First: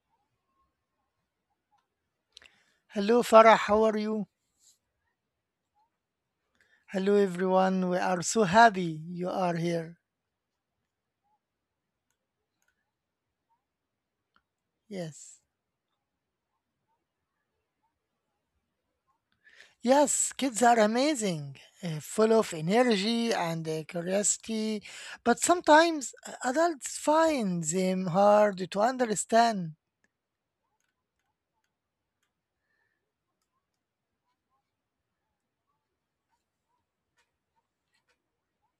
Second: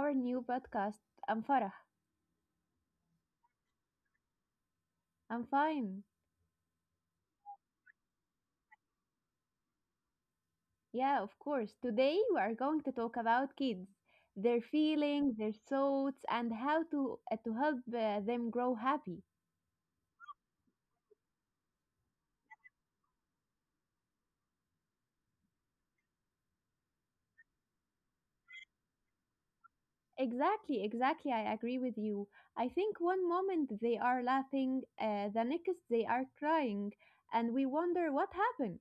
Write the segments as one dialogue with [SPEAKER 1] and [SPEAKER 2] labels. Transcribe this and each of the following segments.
[SPEAKER 1] our new podcast. I'm Farah.
[SPEAKER 2] Hello, Farah. How are you?
[SPEAKER 1] I'm fine.
[SPEAKER 2] Hello, everyone. We are so happy you are here.
[SPEAKER 1] Yeah, of course. Today we are going to talk about kids, their feelings,
[SPEAKER 2] Yes.
[SPEAKER 1] their thoughts, and how to help them grow happy.
[SPEAKER 2] Yes, kids are amazing, full of energy and curiosity, but sometimes adults find them hard to understand.
[SPEAKER 1] Exactly, exactly. I agree with you. I think one moment they are laughing, the next they are crying, and we wonder what happened.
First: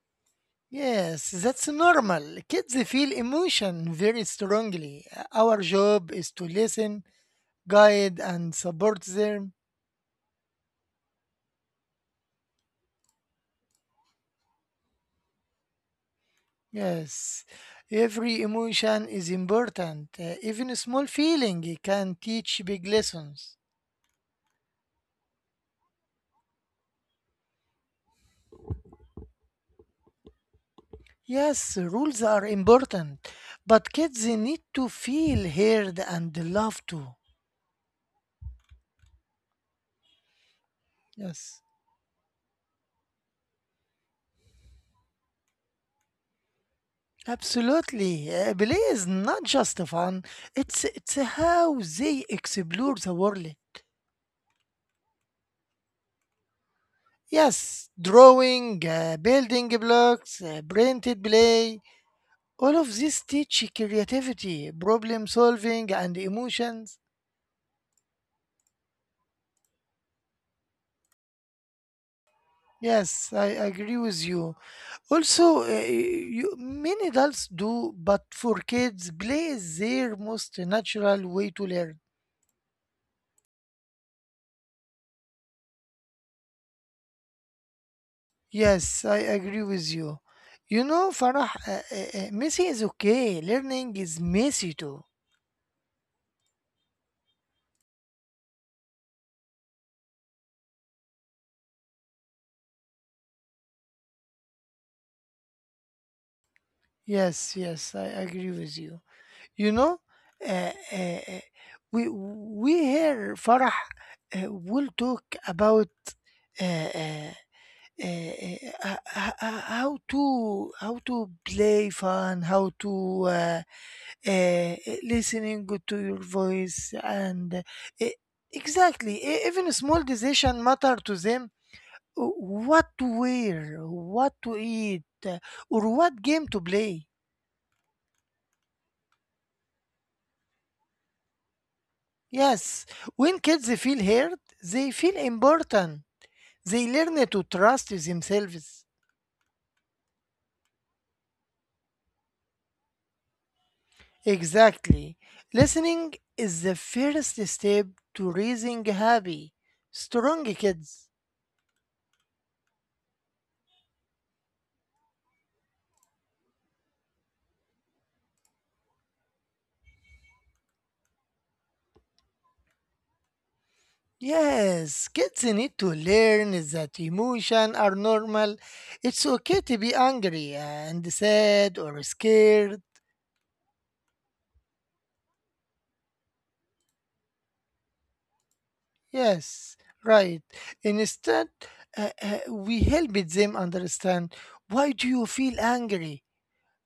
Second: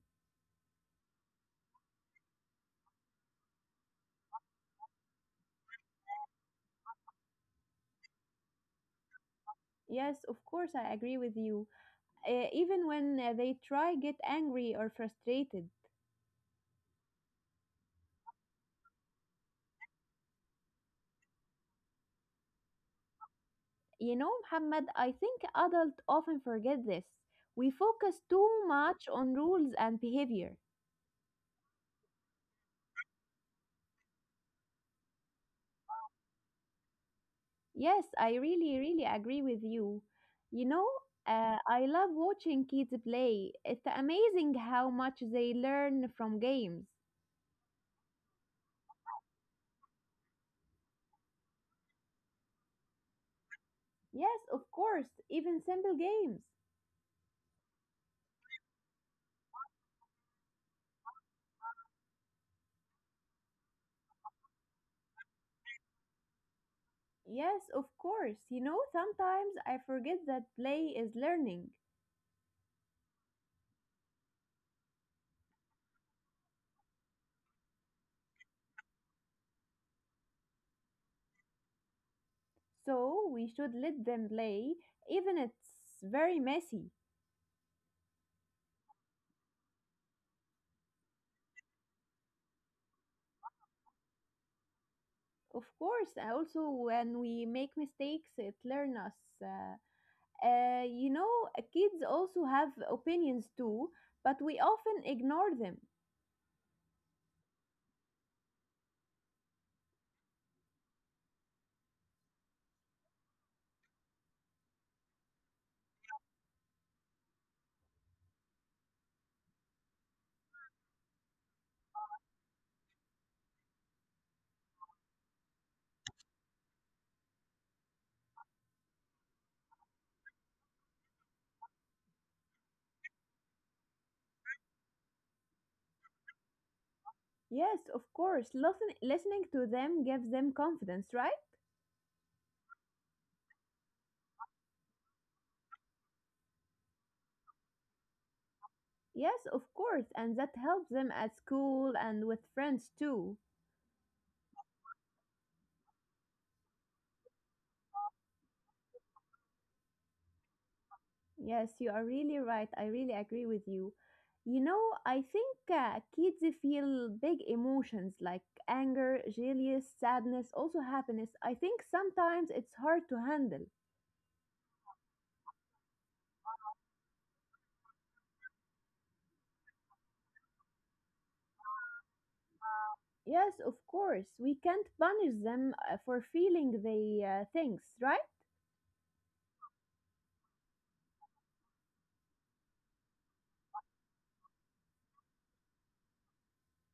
[SPEAKER 2] Yes, that's normal. Kids feel emotion very strongly. Our job is to listen, guide, and support them.
[SPEAKER 1] Yes, of course, I agree with you. Even when they try get angry or frustrated.
[SPEAKER 2] Yes, every emotion is important. Even a small feeling can teach big lessons.
[SPEAKER 1] You know, Muhammad, I think adults often forget this. We focus too much on rules and behavior.
[SPEAKER 2] Yes, rules are important, but kids need to feel heard and loved too.
[SPEAKER 1] Yes, I really, really agree with you. You know,
[SPEAKER 2] Yes,
[SPEAKER 1] I love watching kids play. It's amazing how much they learn from games.
[SPEAKER 2] absolutely. Play is not just fun; it's how they explore the world.
[SPEAKER 1] Yes, of course, even simple games.
[SPEAKER 2] Yes, drawing, building blocks, printed play. All of this teach creativity, problem solving, and emotions.
[SPEAKER 1] Yes, of course. You know, sometimes I forget that play is learning.
[SPEAKER 2] Yes, I agree with you. Also, many adults do, but for kids, play is their most natural way to learn.
[SPEAKER 1] So we should let them play, even it's very messy.
[SPEAKER 2] Yes, I agree with you. You know, Farah, messy is okay. Learning is messy too.
[SPEAKER 1] Of course, also when we make mistakes, it learn us. Uh, uh, you know, Kids also have opinions too, but we often ignore them.
[SPEAKER 2] Yes, yes, I agree with you. You know, uh, uh, uh, we here Farah will talk about uh, uh, uh, how to play fun, how to uh, listening to your voice, and e- exactly even a small decision matter to them. uh, What to wear, what to eat, or what game to play.
[SPEAKER 1] Yes, of course. Listening to them gives them confidence, right?
[SPEAKER 2] Yes, when kids feel heard, they feel important. They learn to trust themselves.
[SPEAKER 1] Yes, of course, and that helps them at school and with friends too.
[SPEAKER 2] Exactly. Listening is the first step to raising happy, strong kids.
[SPEAKER 1] Yes, you are really right. I really agree with you. You know, I think kids feel big emotions like anger, jealous, sadness, also happiness. I think sometimes it's hard to handle.
[SPEAKER 2] Yes, kids need to learn that emotions are normal. It's okay to be angry and sad or scared.
[SPEAKER 1] Yes, of course. We can't punish them for feeling the things, right?
[SPEAKER 2] Yes, right. Instead, we help them understand why do you feel angry?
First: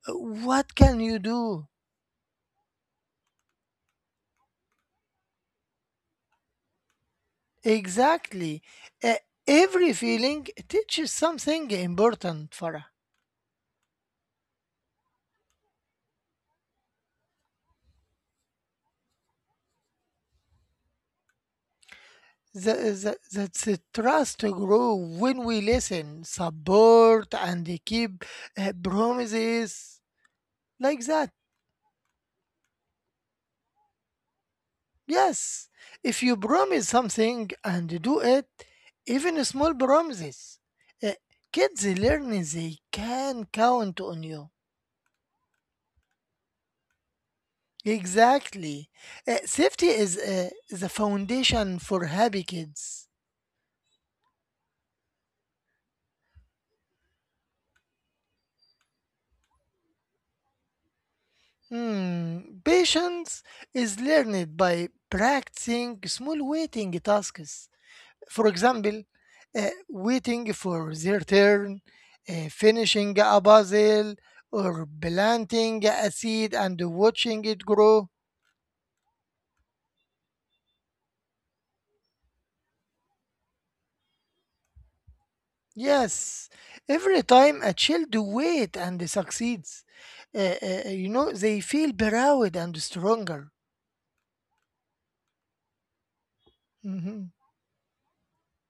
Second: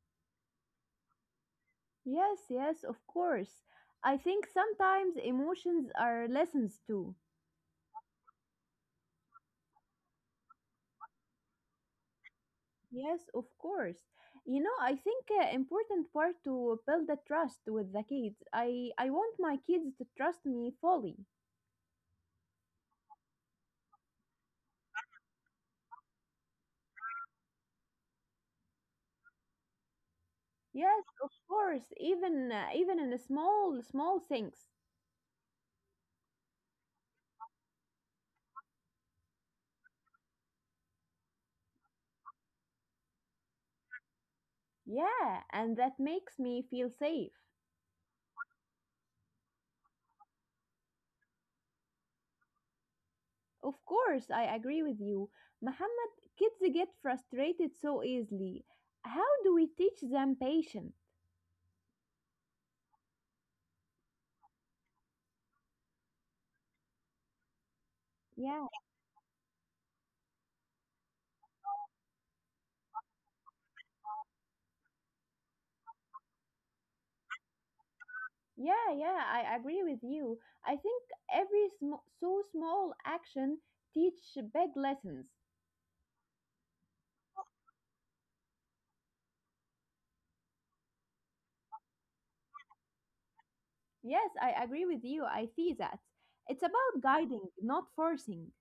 [SPEAKER 2] What can you do?
[SPEAKER 1] Yes, yes, of course. I think sometimes emotions are lessons too.
[SPEAKER 2] Exactly. Uh, every feeling teaches something important, Farah.
[SPEAKER 1] Yes, of course. You know, I think important part to build the trust with the kids. I want my kids to trust me fully.
[SPEAKER 2] The, that's the trust to grow when we listen, support, and keep promises like
[SPEAKER 1] Yes,
[SPEAKER 2] that.
[SPEAKER 1] of course, even in a small small things.
[SPEAKER 2] Yes, if you promise something and do it, even small promises, uh, kids learn they can count on you.
[SPEAKER 1] Yeah, and that makes me feel safe.
[SPEAKER 2] Exactly. Safety is the foundation for happy kids.
[SPEAKER 1] Of course, I agree with you. Muhammad, kids get frustrated so easily. How do we teach them patience?
[SPEAKER 2] Hmm. Patience is learned by practicing small waiting tasks. For
[SPEAKER 1] Yeah.
[SPEAKER 2] example, waiting for their turn, finishing a puzzle, or planting a seed and watching it grow.
[SPEAKER 1] Yeah, yeah, I agree with you. I think so small action teach big lessons.
[SPEAKER 2] Yes, every time a child waits and succeeds, you know, they feel proud and stronger.
[SPEAKER 1] Yes, I agree with you. I see that. It's about
[SPEAKER 2] Mhm.
[SPEAKER 1] guiding, not forcing.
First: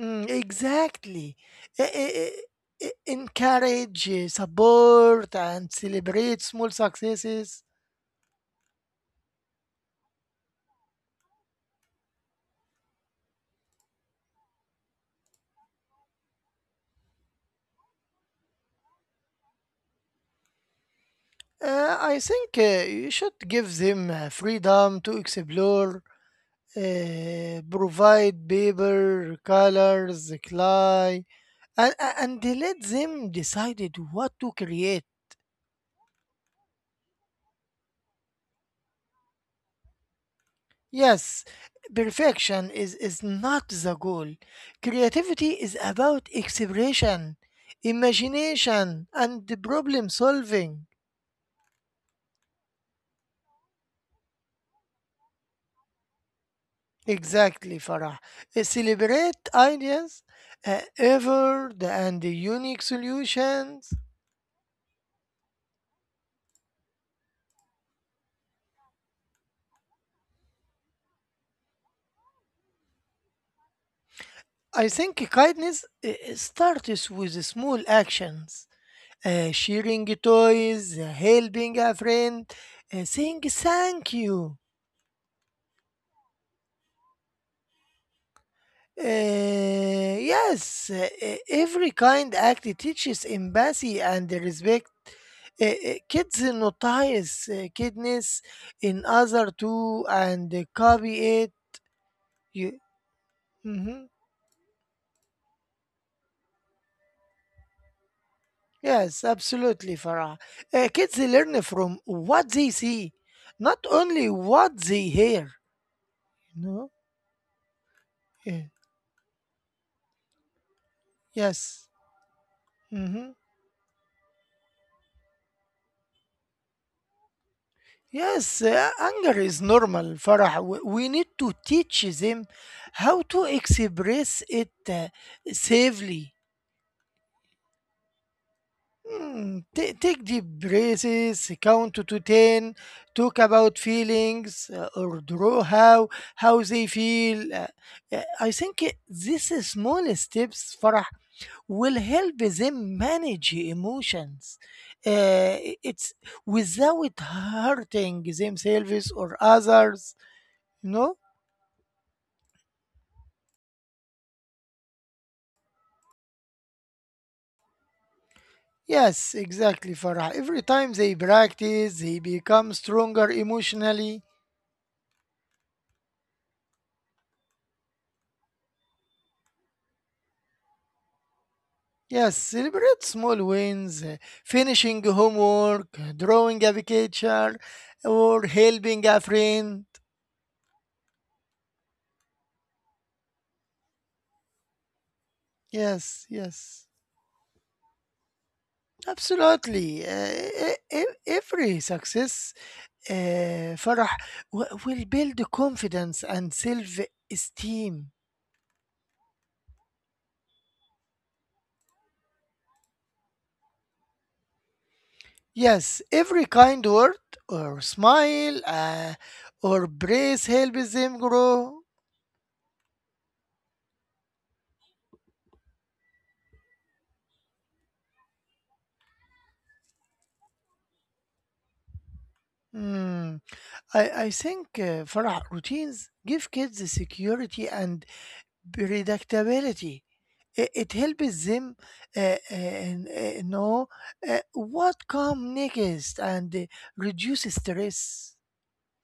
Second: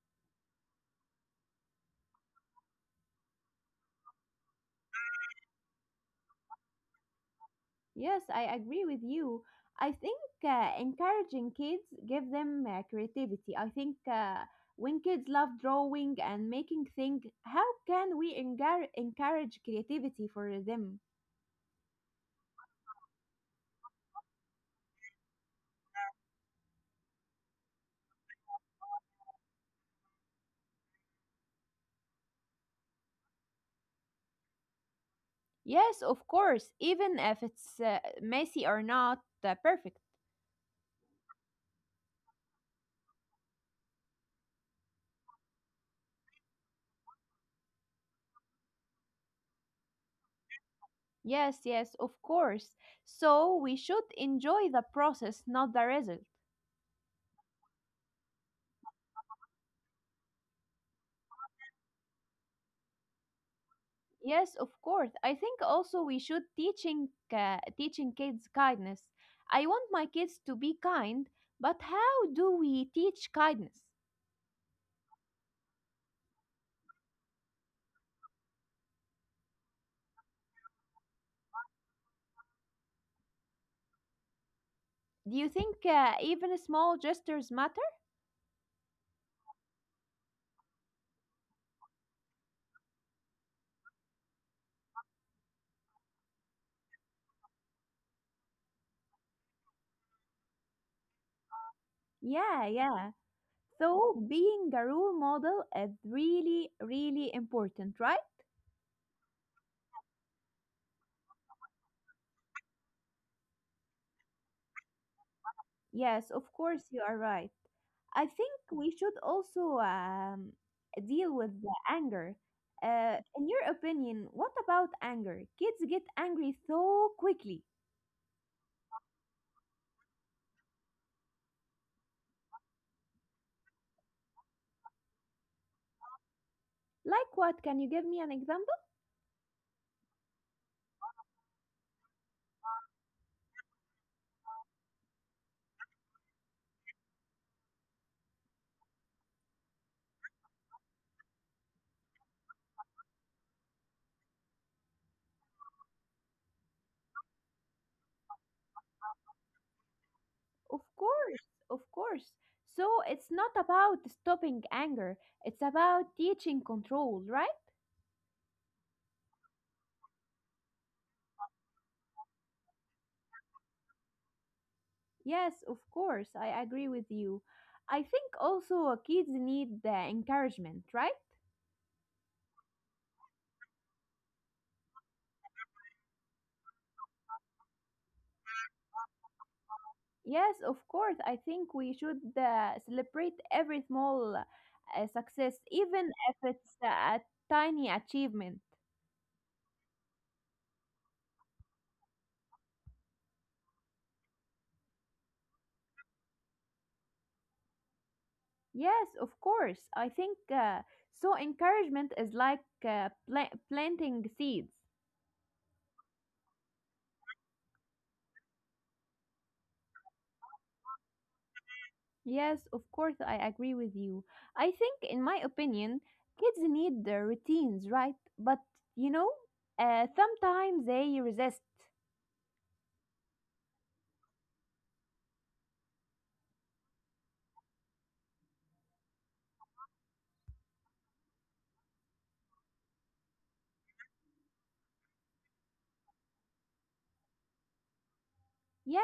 [SPEAKER 2] Exactly. Encourage, support, and celebrate small successes.
[SPEAKER 1] Yes, I agree with you. I think encouraging kids give them creativity. I think when kids love drawing and making things, how can we encourage creativity for them?
[SPEAKER 2] I think you should give them freedom to explore, provide paper, colors, clay, and let them decide what to create.
[SPEAKER 1] Yes, of course, even if it's messy or not perfect.
[SPEAKER 2] Yes, is not the goal. Creativity is about exploration, imagination, and the problem solving.
[SPEAKER 1] Yes, yes, of course. So we should enjoy the process, not the result.
[SPEAKER 2] Exactly, Farah. Celebrate ideas, effort, and the unique solutions.
[SPEAKER 1] Yes, of course. I think also we should teaching kids kindness. I want my kids to be kind, but how do we teach kindness?
[SPEAKER 2] I think kindness starts with small actions. Sharing toys, helping a friend, saying thank you.
[SPEAKER 1] Do you think even small gestures matter?
[SPEAKER 2] Yes, every kind act teaches empathy and respect. Kids notice kindness in other too and copy it.
[SPEAKER 1] Yeah,
[SPEAKER 2] You,
[SPEAKER 1] yeah.
[SPEAKER 2] Mhm.
[SPEAKER 1] So being a role model is really, really important, right?
[SPEAKER 2] Yes, absolutely, Farah. Kids learn from what they see, not only what they hear.
[SPEAKER 1] Yes, of
[SPEAKER 2] You
[SPEAKER 1] course,
[SPEAKER 2] know?
[SPEAKER 1] you are right. I think
[SPEAKER 2] Yeah.
[SPEAKER 1] we should also deal with the
[SPEAKER 2] Yes.
[SPEAKER 1] anger.
[SPEAKER 2] Mm-hmm.
[SPEAKER 1] In your opinion, what about anger? Kids get angry so quickly.
[SPEAKER 2] Yes, anger is normal, Farah. We need to teach them how to express it safely.
[SPEAKER 1] Like what? Can you give me an example?
[SPEAKER 2] Take deep breaths, count to 10, talk about feelings, or draw how they feel. I think these small steps, Farah, will help them manage emotions. Uh, it's without hurting themselves or others.
[SPEAKER 1] Of
[SPEAKER 2] You know?
[SPEAKER 1] course, of course. So it's not about stopping anger, it's about teaching control, right?
[SPEAKER 2] Yes, exactly, Farah. Every time they practice, they become stronger emotionally.
[SPEAKER 1] Yes, of course, I agree with you. I think also kids need the encouragement, right?
[SPEAKER 2] Yes, celebrate small wins, finishing homework, drawing a picture, or helping a friend.
[SPEAKER 1] Yes, of course. I think we should celebrate every small success, even
[SPEAKER 2] Yes,
[SPEAKER 1] if it's
[SPEAKER 2] yes.
[SPEAKER 1] a tiny achievement.
[SPEAKER 2] Absolutely. Every success, Farah, will build confidence and self esteem.
[SPEAKER 1] Yes, of course. I think Encouragement is like planting seeds.
[SPEAKER 2] Yes, every kind word or smile or praise helps them grow.
[SPEAKER 1] Yes, of course. I agree with you. I think, in my opinion, kids need the routines, right? But you know, sometimes they resist.
[SPEAKER 2] Hmm, I think Farah routines give kids the security and predictability. It helps them know what comes next and reduce stress.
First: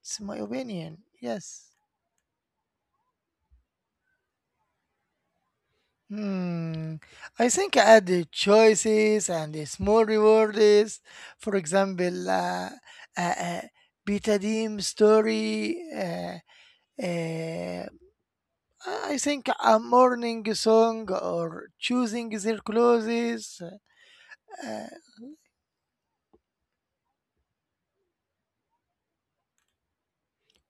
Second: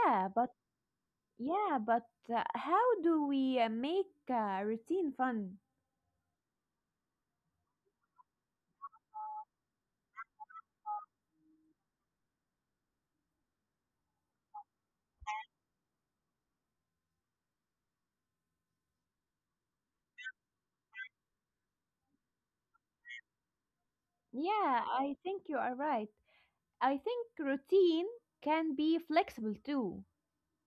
[SPEAKER 2] It's my
[SPEAKER 1] but
[SPEAKER 2] opinion. Yes.
[SPEAKER 1] Yeah, but How do we make routine fun?
[SPEAKER 2] Hmm. I think I add the choices and the small rewards. For example, uh, uh, betadine story. Uh, I think a morning song or choosing their clothes. Uh,
[SPEAKER 1] Yeah, I think you are right. I think routine can be flexible too.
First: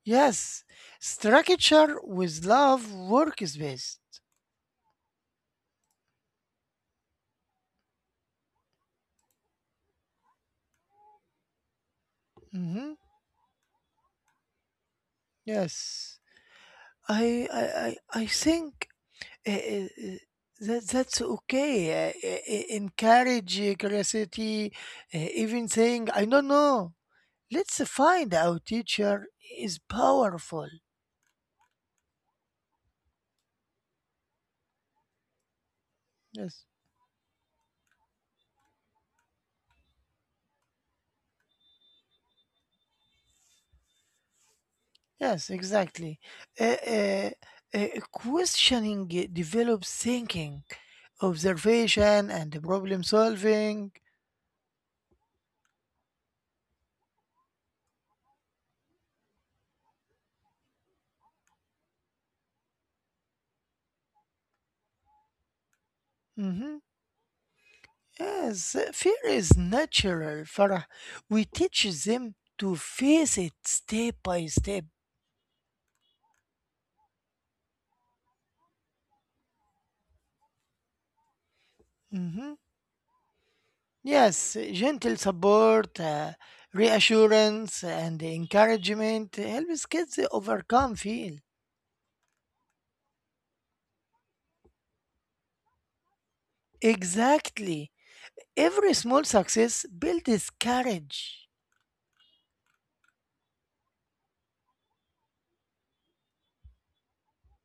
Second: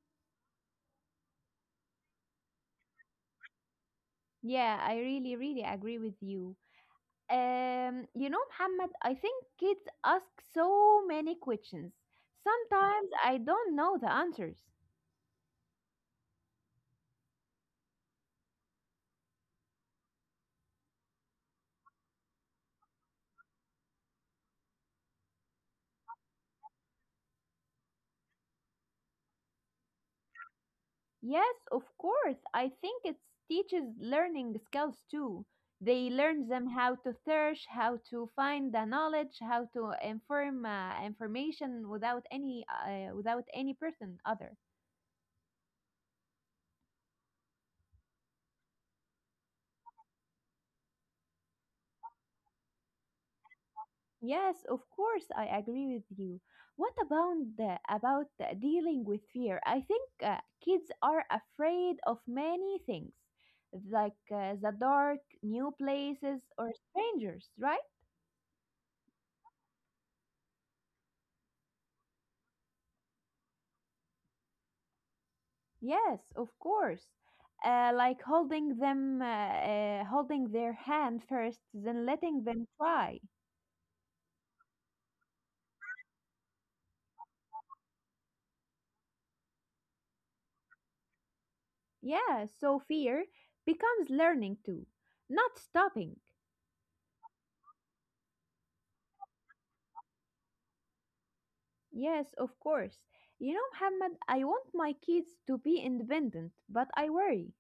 [SPEAKER 2] yes, structure with love work is best.
[SPEAKER 1] Yeah, I really, really agree with you. You know, Muhammad, I think kids ask so many questions.
[SPEAKER 2] Hmm.
[SPEAKER 1] Sometimes I don't know the answers.
[SPEAKER 2] Yes, I think. Eh, eh, eh, that that's okay. Encourage curiosity. Even saying, "I don't know." Let's find out. Teacher is powerful.
[SPEAKER 1] Yes, of course. I think it teaches learning skills too. They learn
[SPEAKER 2] Yes.
[SPEAKER 1] them how to search, how to find the knowledge, how to inform information without any person other.
[SPEAKER 2] Yes. Exactly. Uh, uh, Questioning develops thinking, observation, and problem solving.
[SPEAKER 1] Yes, of course, I agree with you. About the dealing with fear? I think kids are afraid of many things, like the dark, new places, or
[SPEAKER 2] Mhm.
[SPEAKER 1] strangers, right?
[SPEAKER 2] Yes, fear is natural. Farah. We teach them to face it step by step.
[SPEAKER 1] Yes, of course. Like holding them, holding their hand first, then letting
[SPEAKER 2] Mhm.
[SPEAKER 1] them try.
[SPEAKER 2] Yes, gentle support, reassurance, and encouragement helps kids overcome fear.
[SPEAKER 1] Yeah, so fear becomes learning too, not stopping.
[SPEAKER 2] Exactly. Every small success builds courage.
[SPEAKER 1] Yes, of course. You know, Muhammad, I want my kids to be independent, but I worry.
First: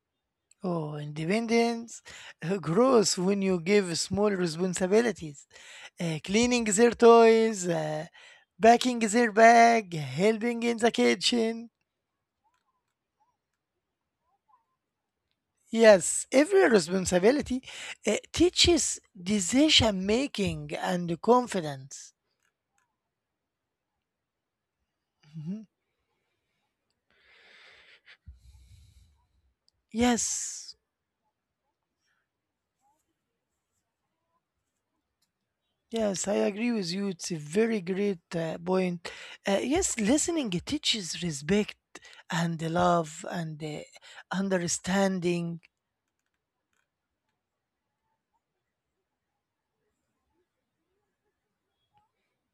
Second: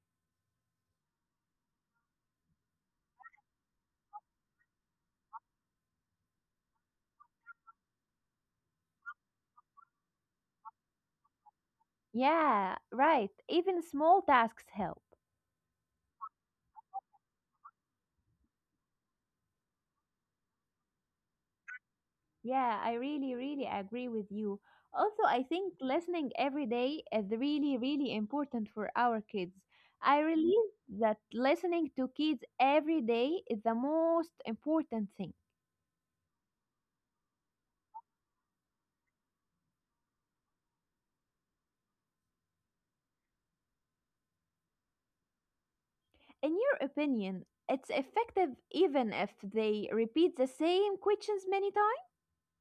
[SPEAKER 2] Oh, independence grows when you give small responsibilities. Cleaning their toys, packing their bag, helping in the kitchen.
[SPEAKER 1] Yeah, right. Even small tasks help.
[SPEAKER 2] Yes, every responsibility teaches decision making and confidence.
[SPEAKER 1] Yeah, I really, really agree with you. Also, I
[SPEAKER 2] Hmm.
[SPEAKER 1] think listening every day is really, really important for our kids. I realize
[SPEAKER 2] Yes,
[SPEAKER 1] that listening to kids every day is the most important thing.
[SPEAKER 2] yes, I agree with you. It's a very great point. Yes, listening teaches respect and love and understanding.
[SPEAKER 1] In your opinion, it's effective even if they repeat the same questions many times?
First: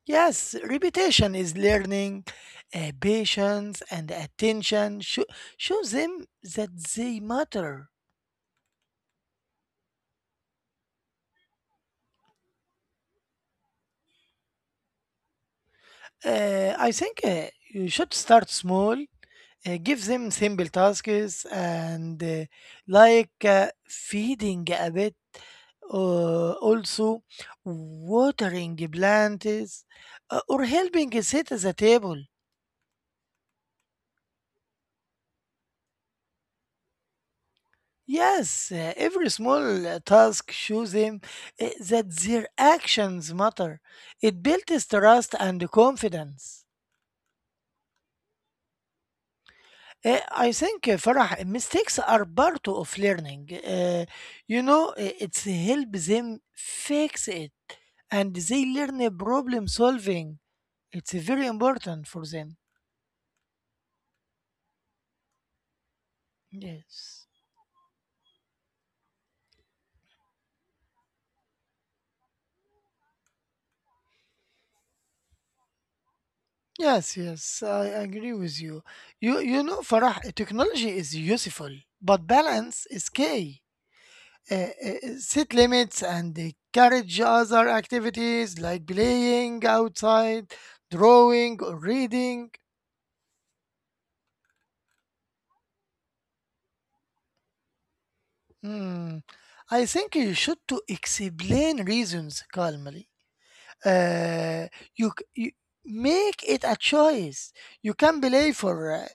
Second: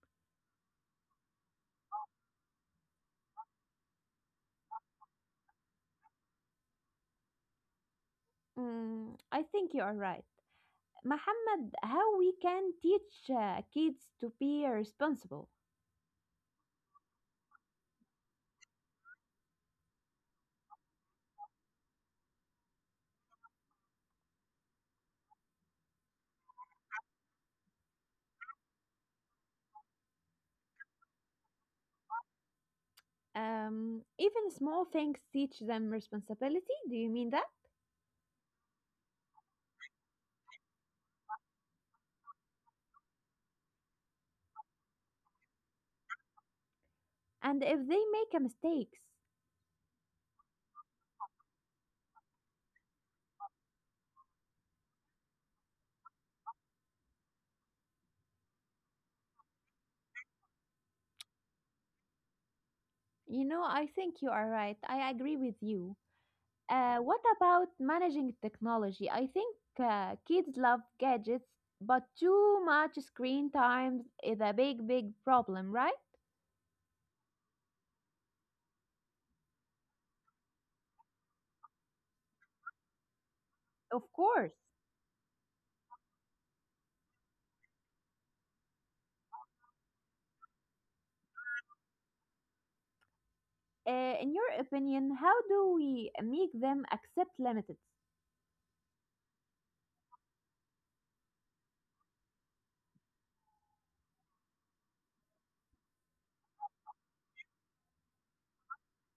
[SPEAKER 2] Yes, repetition is learning, patience and attention. Show them that they matter.
[SPEAKER 1] Mm, I think you are right. Muhammad, how we can teach kids to be responsible?
[SPEAKER 2] I think you should start small, give them simple tasks and like feeding a bit, also watering the plants, or helping set at the table.
[SPEAKER 1] Even small things teach them responsibility. Do you mean that?
[SPEAKER 2] Yes, every small task shows them that their actions matter. It builds trust and confidence.
[SPEAKER 1] And if they make a mistakes,
[SPEAKER 2] Uh, I think, Farah, mistakes are part of learning. Uh, you know, it's help them fix it and they learn a problem solving. It's very important for them.
[SPEAKER 1] you know, I think you are right. I agree with you. What
[SPEAKER 2] Yes.
[SPEAKER 1] about managing technology? I think kids love gadgets, but too much screen time is a big big problem, right?
[SPEAKER 2] Yes, yes, I agree with you. You know, Farah, technology is useful, but balance is key.
[SPEAKER 1] Of course.
[SPEAKER 2] Uh, uh, Set limits and encourage other activities like playing outside, drawing, or reading.
[SPEAKER 1] In your opinion, how do we make them accept limits?
[SPEAKER 2] Hmm. I think you should to explain reasons calmly, uh, you make it a choice. You can play for uh,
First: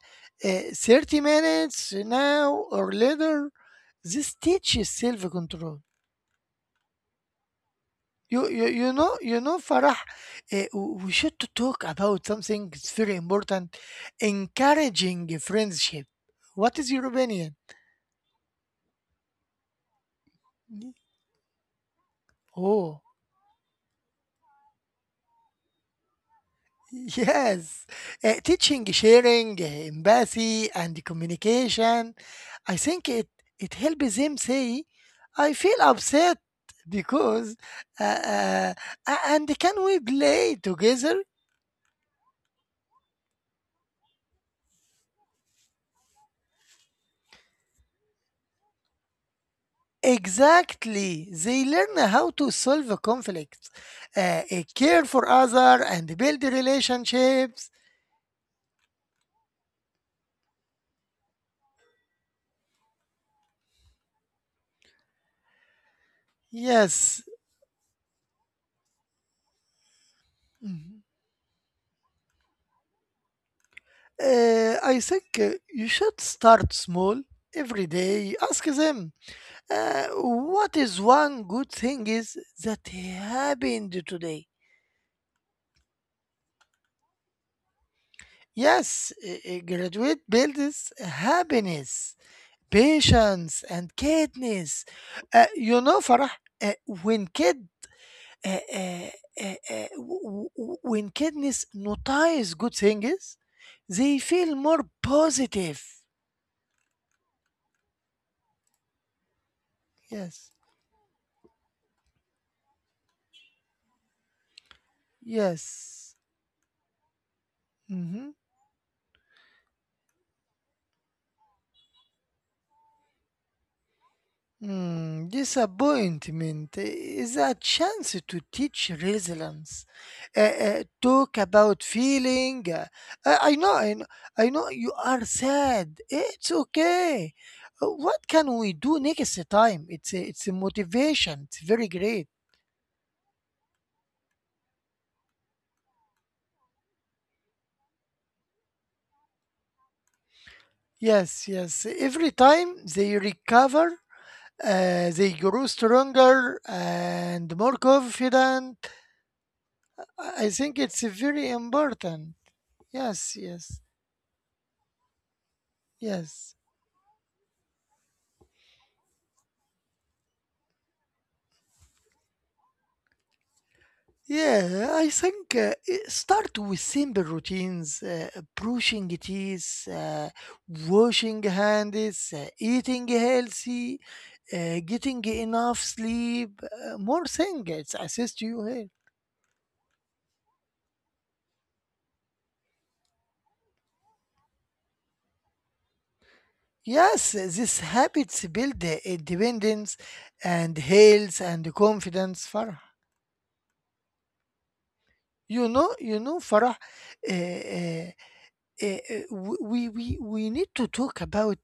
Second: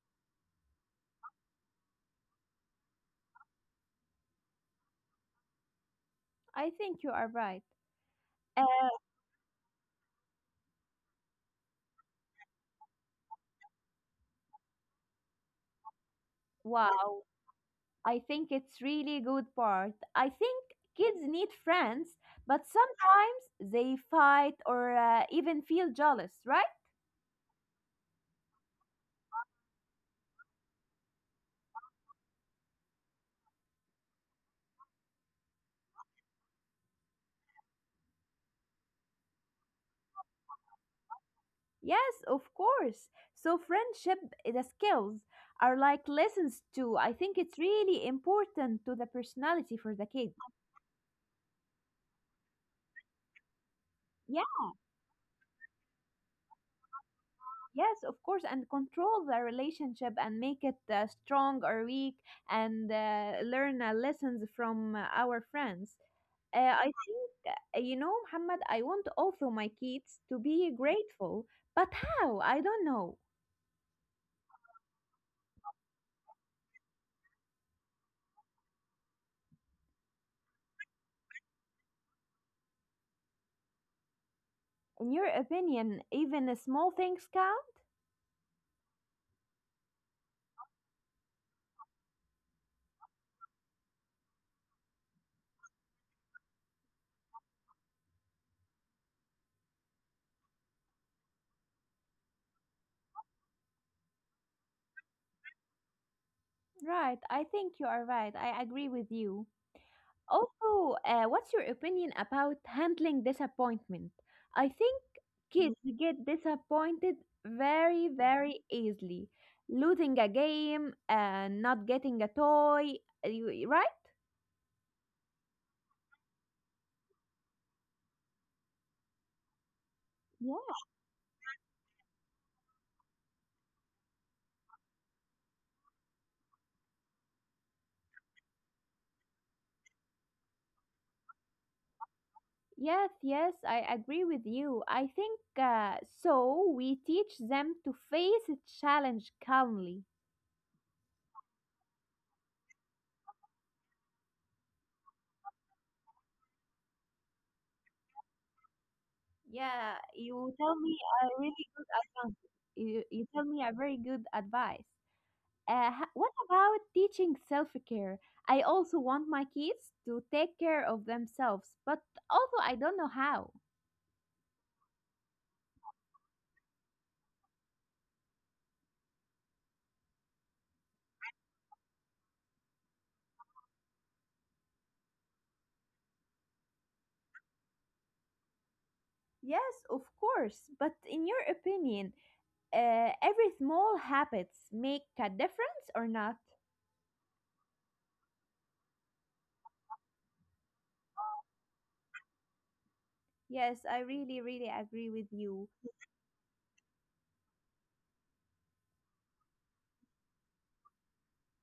[SPEAKER 2] uh, 30 minutes now or later. This teaches self-control.
[SPEAKER 1] I think you are right. uh,
[SPEAKER 2] You know you know Farah, we should to talk about something that's very important, encouraging friendship. What is your
[SPEAKER 1] wow,
[SPEAKER 2] opinion?
[SPEAKER 1] I think it's really good part. I think
[SPEAKER 2] Mm.
[SPEAKER 1] kids need friends, but
[SPEAKER 2] Oh.
[SPEAKER 1] sometimes they fight or even feel jealous, right?
[SPEAKER 2] Yes, teaching, sharing, empathy, and communication. I think it helps them say, "I feel upset because," uh, uh, and can we play together?
[SPEAKER 1] Yes, of course. So friendship, the skills are like lessons too. I think it's really important to the personality for the kid.
[SPEAKER 2] Exactly. They learn how to solve a conflict,
[SPEAKER 1] Yeah,
[SPEAKER 2] care for other, and build relationships.
[SPEAKER 1] yes, of course, and control the relationship and make it strong or weak, and learn lessons from our friends. Uh, I
[SPEAKER 2] Yes.
[SPEAKER 1] think, you know, Muhammad, I want also my kids to be
[SPEAKER 2] Mhm.
[SPEAKER 1] grateful, but how? I don't know.
[SPEAKER 2] I think you should start small every day. Ask them. What is one good thing is that happened today?
[SPEAKER 1] In your opinion, even the small things count?
[SPEAKER 2] Yes, a graduate builds happiness, patience, and kindness. You know, Farah, uh, when kid, uh, uh, w- w- when kidness notice good things, they feel more positive.
[SPEAKER 1] Right, I think you are right. I agree with you.
[SPEAKER 2] Yes,
[SPEAKER 1] Also, what's your opinion about handling disappointment? I think kids
[SPEAKER 2] yes.
[SPEAKER 1] get disappointed very,
[SPEAKER 2] Mhm.
[SPEAKER 1] very easily. Losing a game, not getting a toy, right?
[SPEAKER 2] Disappointment is a chance to teach resilience.
[SPEAKER 1] Yeah.
[SPEAKER 2] Talk about feeling. I I know, I know, I know you are sad. It's okay. What can we do next time? It's a motivation. It's very great.
[SPEAKER 1] Yes, yes, I agree with you. I think We teach them to face a challenge calmly.
[SPEAKER 2] Yes, yes. Every time they recover, they grow stronger and more confident.
[SPEAKER 1] Yeah,
[SPEAKER 2] I
[SPEAKER 1] you
[SPEAKER 2] think
[SPEAKER 1] tell me
[SPEAKER 2] it's
[SPEAKER 1] a
[SPEAKER 2] very
[SPEAKER 1] really good
[SPEAKER 2] important.
[SPEAKER 1] advice. You
[SPEAKER 2] Yes,
[SPEAKER 1] tell me a
[SPEAKER 2] yes,
[SPEAKER 1] very good advice. What
[SPEAKER 2] yes.
[SPEAKER 1] about teaching self care? I also want my kids to take care of themselves, but also I don't know how.
[SPEAKER 2] Yeah, I think start with simple routines, brushing teeth, washing hands, eating healthy, getting enough sleep, more things it's assist you here.
[SPEAKER 1] Yes, of course. But in your opinion, every small habits make a difference or not?
[SPEAKER 2] Yes, these habits build independence and health and confidence, Farah.
[SPEAKER 1] Yes, I really, really agree with you.
[SPEAKER 2] You know, Farah, uh, uh, we need to talk about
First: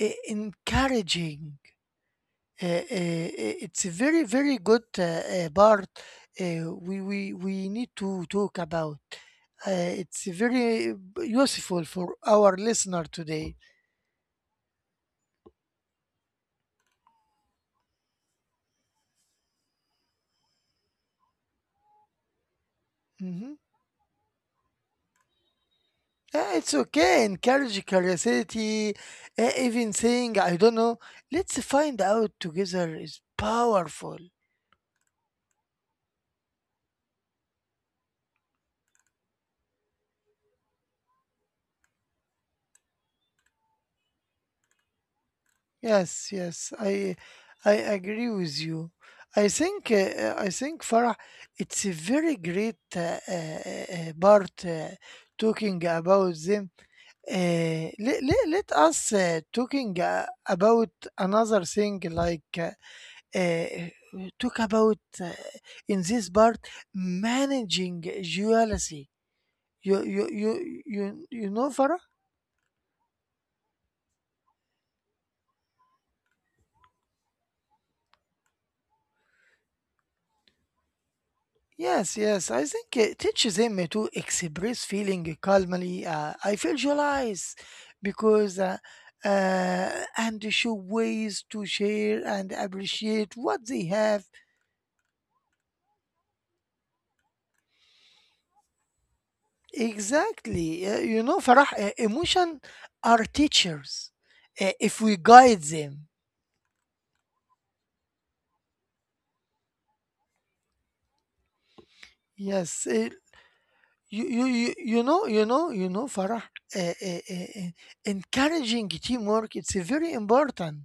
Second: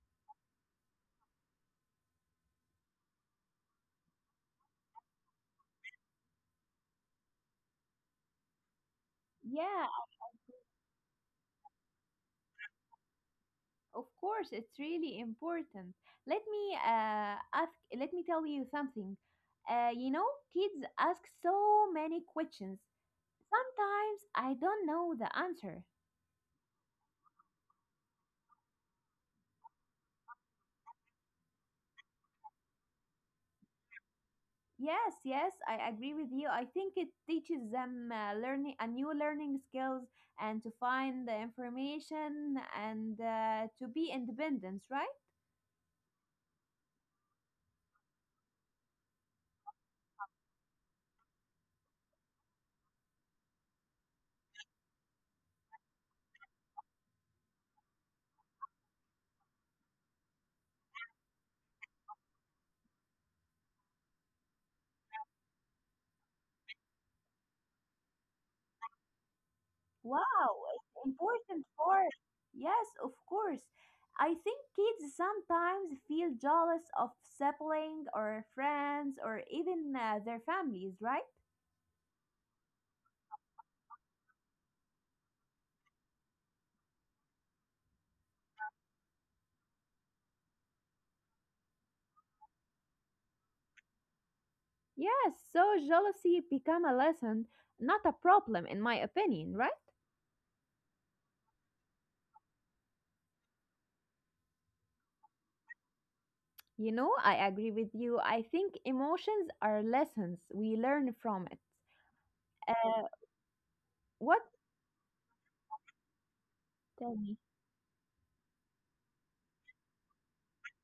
[SPEAKER 2] encouraging. It's a very very good part we need to talk about.
[SPEAKER 1] Yeah,
[SPEAKER 2] It's very useful for our listener today.
[SPEAKER 1] of course, it's really important. Let me ask, let me tell you something. You know, kids ask so many questions.
[SPEAKER 2] Mhm.
[SPEAKER 1] Sometimes I don't know the answer.
[SPEAKER 2] Yeah, it's okay encourage curiosity, even saying I don't know, let's find out together is powerful.
[SPEAKER 1] Yes, yes, I agree with you. I think it teaches them learning a new learning skills and to find the information and to be independent, right?
[SPEAKER 2] Yes, yes, I agree with you. I think Farah, it's a very great part talking about them. Let us talking about another thing like uh, talk about in this part managing jealousy.
[SPEAKER 1] Wow, it's
[SPEAKER 2] You know
[SPEAKER 1] important
[SPEAKER 2] Farah?
[SPEAKER 1] for. Yes, of course. I think kids sometimes feel jealous of sibling or friends or even their families, right?
[SPEAKER 2] Yes, yes. I think it teaches him to express feeling calmly. I feel July's because, uh, and show ways to share and appreciate what they have.
[SPEAKER 1] Yes, so jealousy become a lesson, not a problem in my opinion, right?
[SPEAKER 2] Exactly. You know, Farah, emotion are teachers if we guide them.
[SPEAKER 1] You know, I agree with you. I think emotions are lessons. We learn from it. Uh,
[SPEAKER 2] Yes.
[SPEAKER 1] what
[SPEAKER 2] You you know, you know, Farah, uh,
[SPEAKER 1] tell
[SPEAKER 2] uh,
[SPEAKER 1] me?
[SPEAKER 2] uh, uh, encouraging teamwork, it's very important.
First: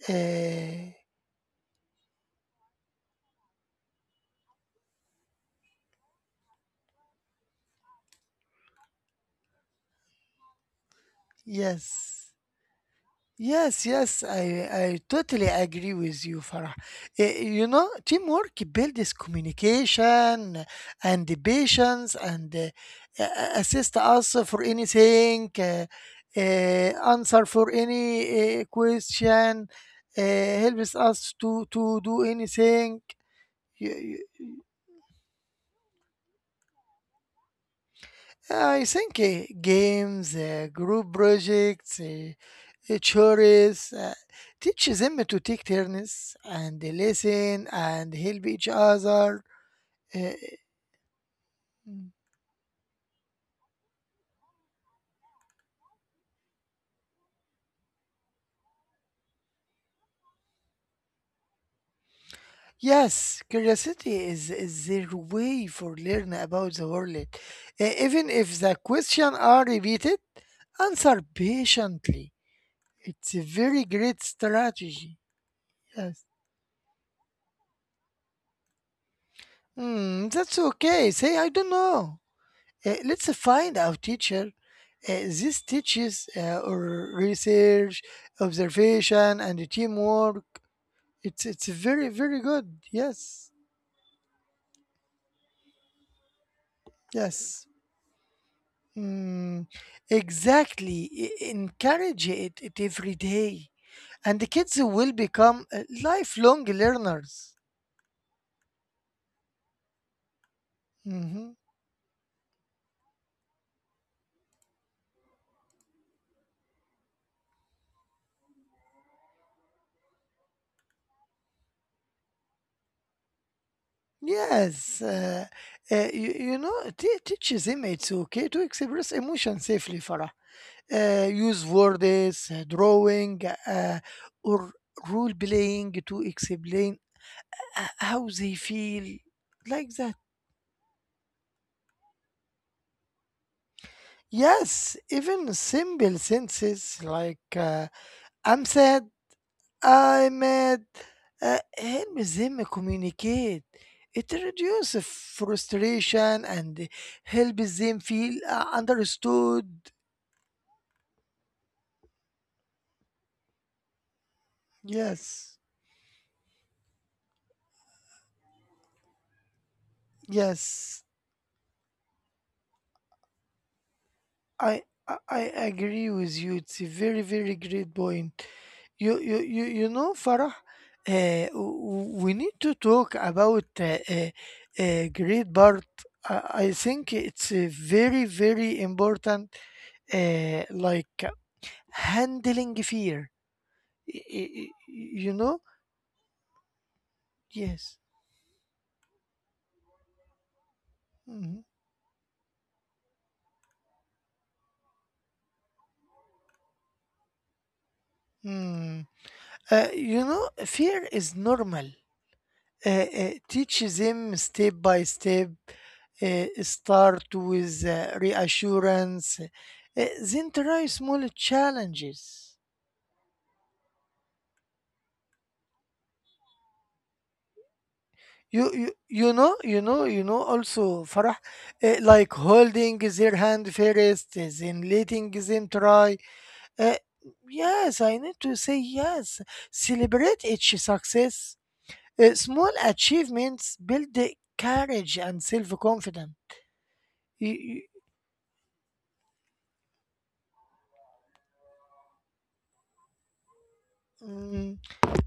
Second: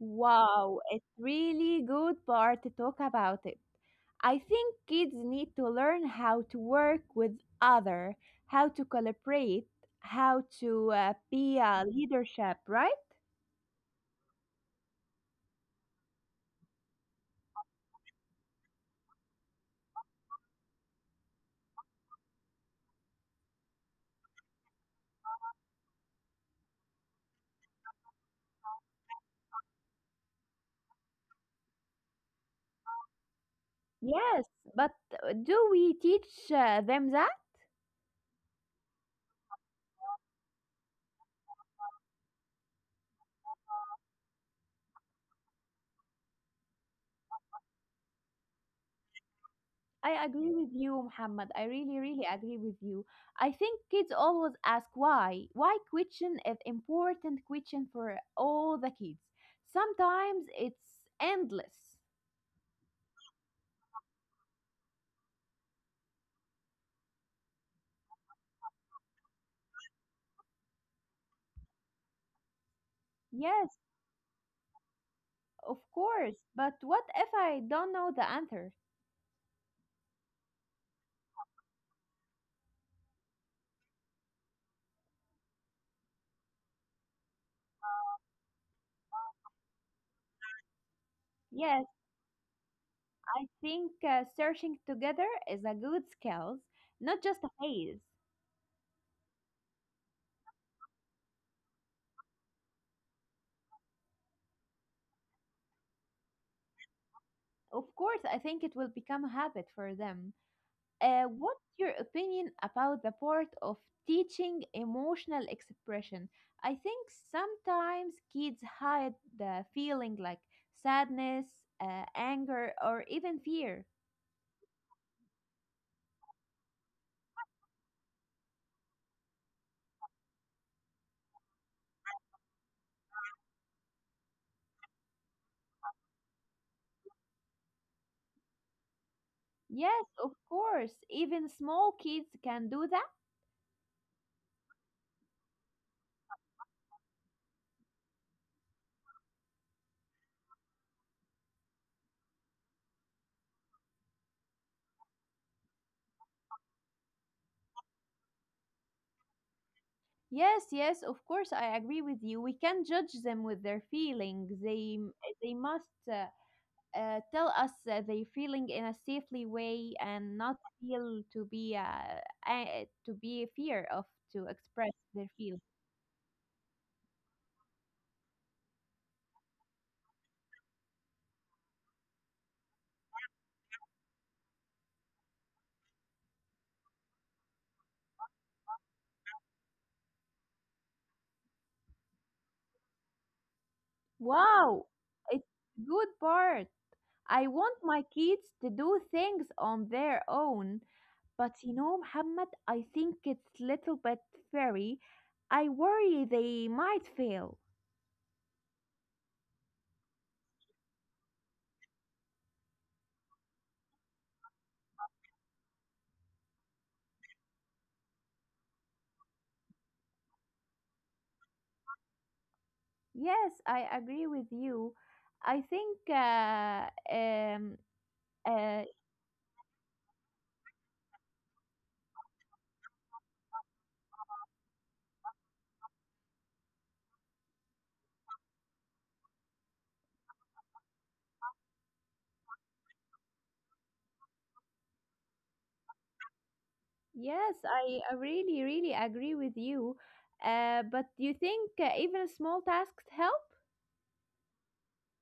[SPEAKER 1] Wow,
[SPEAKER 2] Uh,
[SPEAKER 1] it's really good part to talk about it. I think kids need to learn how to work with other, how to collaborate, how to be a
[SPEAKER 2] yes.
[SPEAKER 1] leadership, right?
[SPEAKER 2] Yes, yes, I totally agree with you, Farah. You know, teamwork builds communication and the patience and assist us for anything, answer for any question, helps us to do anything.
[SPEAKER 1] Yes, but do we teach them that?
[SPEAKER 2] I think games, group projects, chores, teach them to take turns and listen and help each other.
[SPEAKER 1] I
[SPEAKER 2] Uh,
[SPEAKER 1] agree with you, Muhammad. I really, really agree with you. I think kids always ask why. Why question is important question for all the kids. Sometimes it's endless.
[SPEAKER 2] yes, is their way for learn about the world. Even if the question are repeated, answer patiently. It's a
[SPEAKER 1] Yes,
[SPEAKER 2] very great strategy.
[SPEAKER 1] of
[SPEAKER 2] Yes.
[SPEAKER 1] course. But what if I don't know the answer?
[SPEAKER 2] Hmm, that's okay. Say I don't know. Let's find our teacher. This teaches or research, observation, and teamwork. It's
[SPEAKER 1] Yes.
[SPEAKER 2] very very good. Yes,
[SPEAKER 1] I think searching together is a good skill, not just a
[SPEAKER 2] yes,
[SPEAKER 1] phase.
[SPEAKER 2] mm, exactly. Encourage it every day, and the kids will become lifelong learners.
[SPEAKER 1] Of course, I think it will become a habit for them.
[SPEAKER 2] Mhm.
[SPEAKER 1] What's your opinion about the part of teaching emotional expression? I think sometimes kids hide the feeling like sadness, anger, or even fear.
[SPEAKER 2] Yes, you know, it teaches them it's okay to express emotion safely, Farah. Use words, drawing, uh, or role playing to explain how they feel, like
[SPEAKER 1] Yes,
[SPEAKER 2] that.
[SPEAKER 1] of course, even small kids can do that.
[SPEAKER 2] Yes, even simple sentences like I'm sad, I'm mad, help them communicate. It reduces frustration and helps them feel understood.
[SPEAKER 1] Yes, yes, of course, I agree with you. We can't judge them with their feelings. They
[SPEAKER 2] Yes,
[SPEAKER 1] must uh, tell us their feeling in a safely way and not
[SPEAKER 2] yes,
[SPEAKER 1] feel to be a fear of to
[SPEAKER 2] I
[SPEAKER 1] express
[SPEAKER 2] I
[SPEAKER 1] their
[SPEAKER 2] I
[SPEAKER 1] feelings.
[SPEAKER 2] agree with you. It's a very, very great point. You know, Farah, we need to talk about great part. I think it's a very, very important, like handling fear. Y- y- y-
[SPEAKER 1] Wow,
[SPEAKER 2] You
[SPEAKER 1] it's
[SPEAKER 2] know?
[SPEAKER 1] a good part. I want
[SPEAKER 2] Yes.
[SPEAKER 1] my kids to do things on their own, but
[SPEAKER 2] Mhm.
[SPEAKER 1] you know, Muhammad, I think it's little bit fairy. I worry they might fail.
[SPEAKER 2] Mm. You know, fear is normal. Teaches him step by step. Start with reassurance, then try small challenges.
[SPEAKER 1] Yes, I agree with you. I think, um,
[SPEAKER 2] You,
[SPEAKER 1] uh,
[SPEAKER 2] you you know you know you know also, Farah, like holding their hand first, then letting them try. Uh, yes, I need to say yes. Celebrate each success. Small achievements build the courage and self confidence.
[SPEAKER 1] yes, I really, really agree with you. But do you think even small tasks help?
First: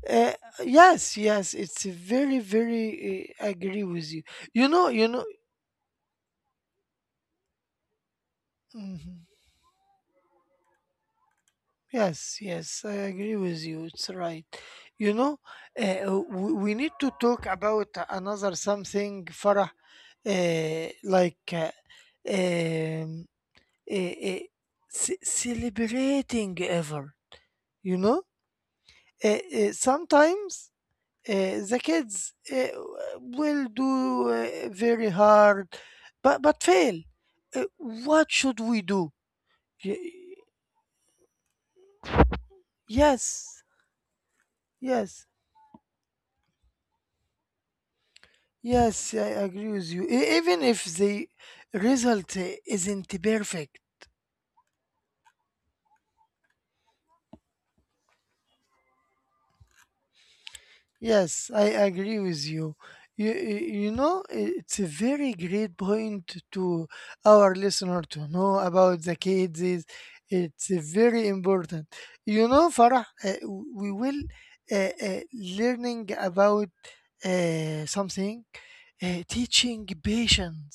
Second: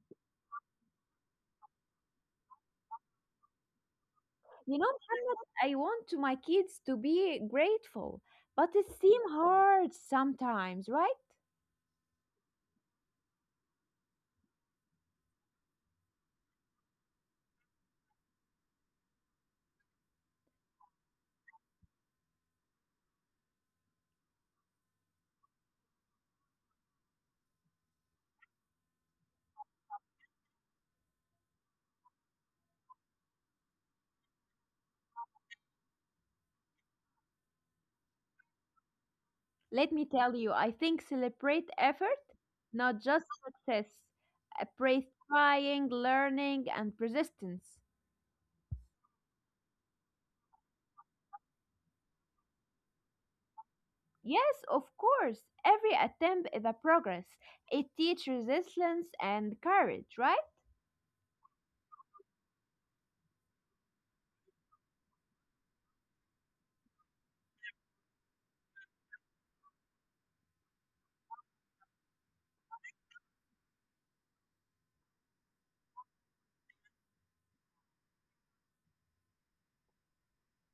[SPEAKER 2] Uh, yes, yes, it's a very, very. I agree with you. You
[SPEAKER 1] You know,
[SPEAKER 2] know, you know.
[SPEAKER 1] Muhammad, I want to my kids to be grateful, but it
[SPEAKER 2] Mhm.
[SPEAKER 1] seems hard sometimes, right?
[SPEAKER 2] Yes, yes, I agree with you. It's right. You know, we need to talk about another something, Farah, like um, uh, uh, celebrating ever. You know, uh, sometimes. The kids will do very hard, but fail. What should we do?
[SPEAKER 1] Let
[SPEAKER 2] Y-
[SPEAKER 1] me tell you, I think celebrate effort, not just
[SPEAKER 2] yes,
[SPEAKER 1] success. Praise
[SPEAKER 2] yes,
[SPEAKER 1] trying, learning, and persistence.
[SPEAKER 2] yes. I agree with you. Even if the result isn't perfect.
[SPEAKER 1] Yes, of course. Every attempt is a progress. It teaches resilience and courage, right?
[SPEAKER 2] Yes, I agree with you. You, you you know, it's a very great point to our listener to know about the kids. It's very important. You know, Farah, we will learning about something, teaching patience.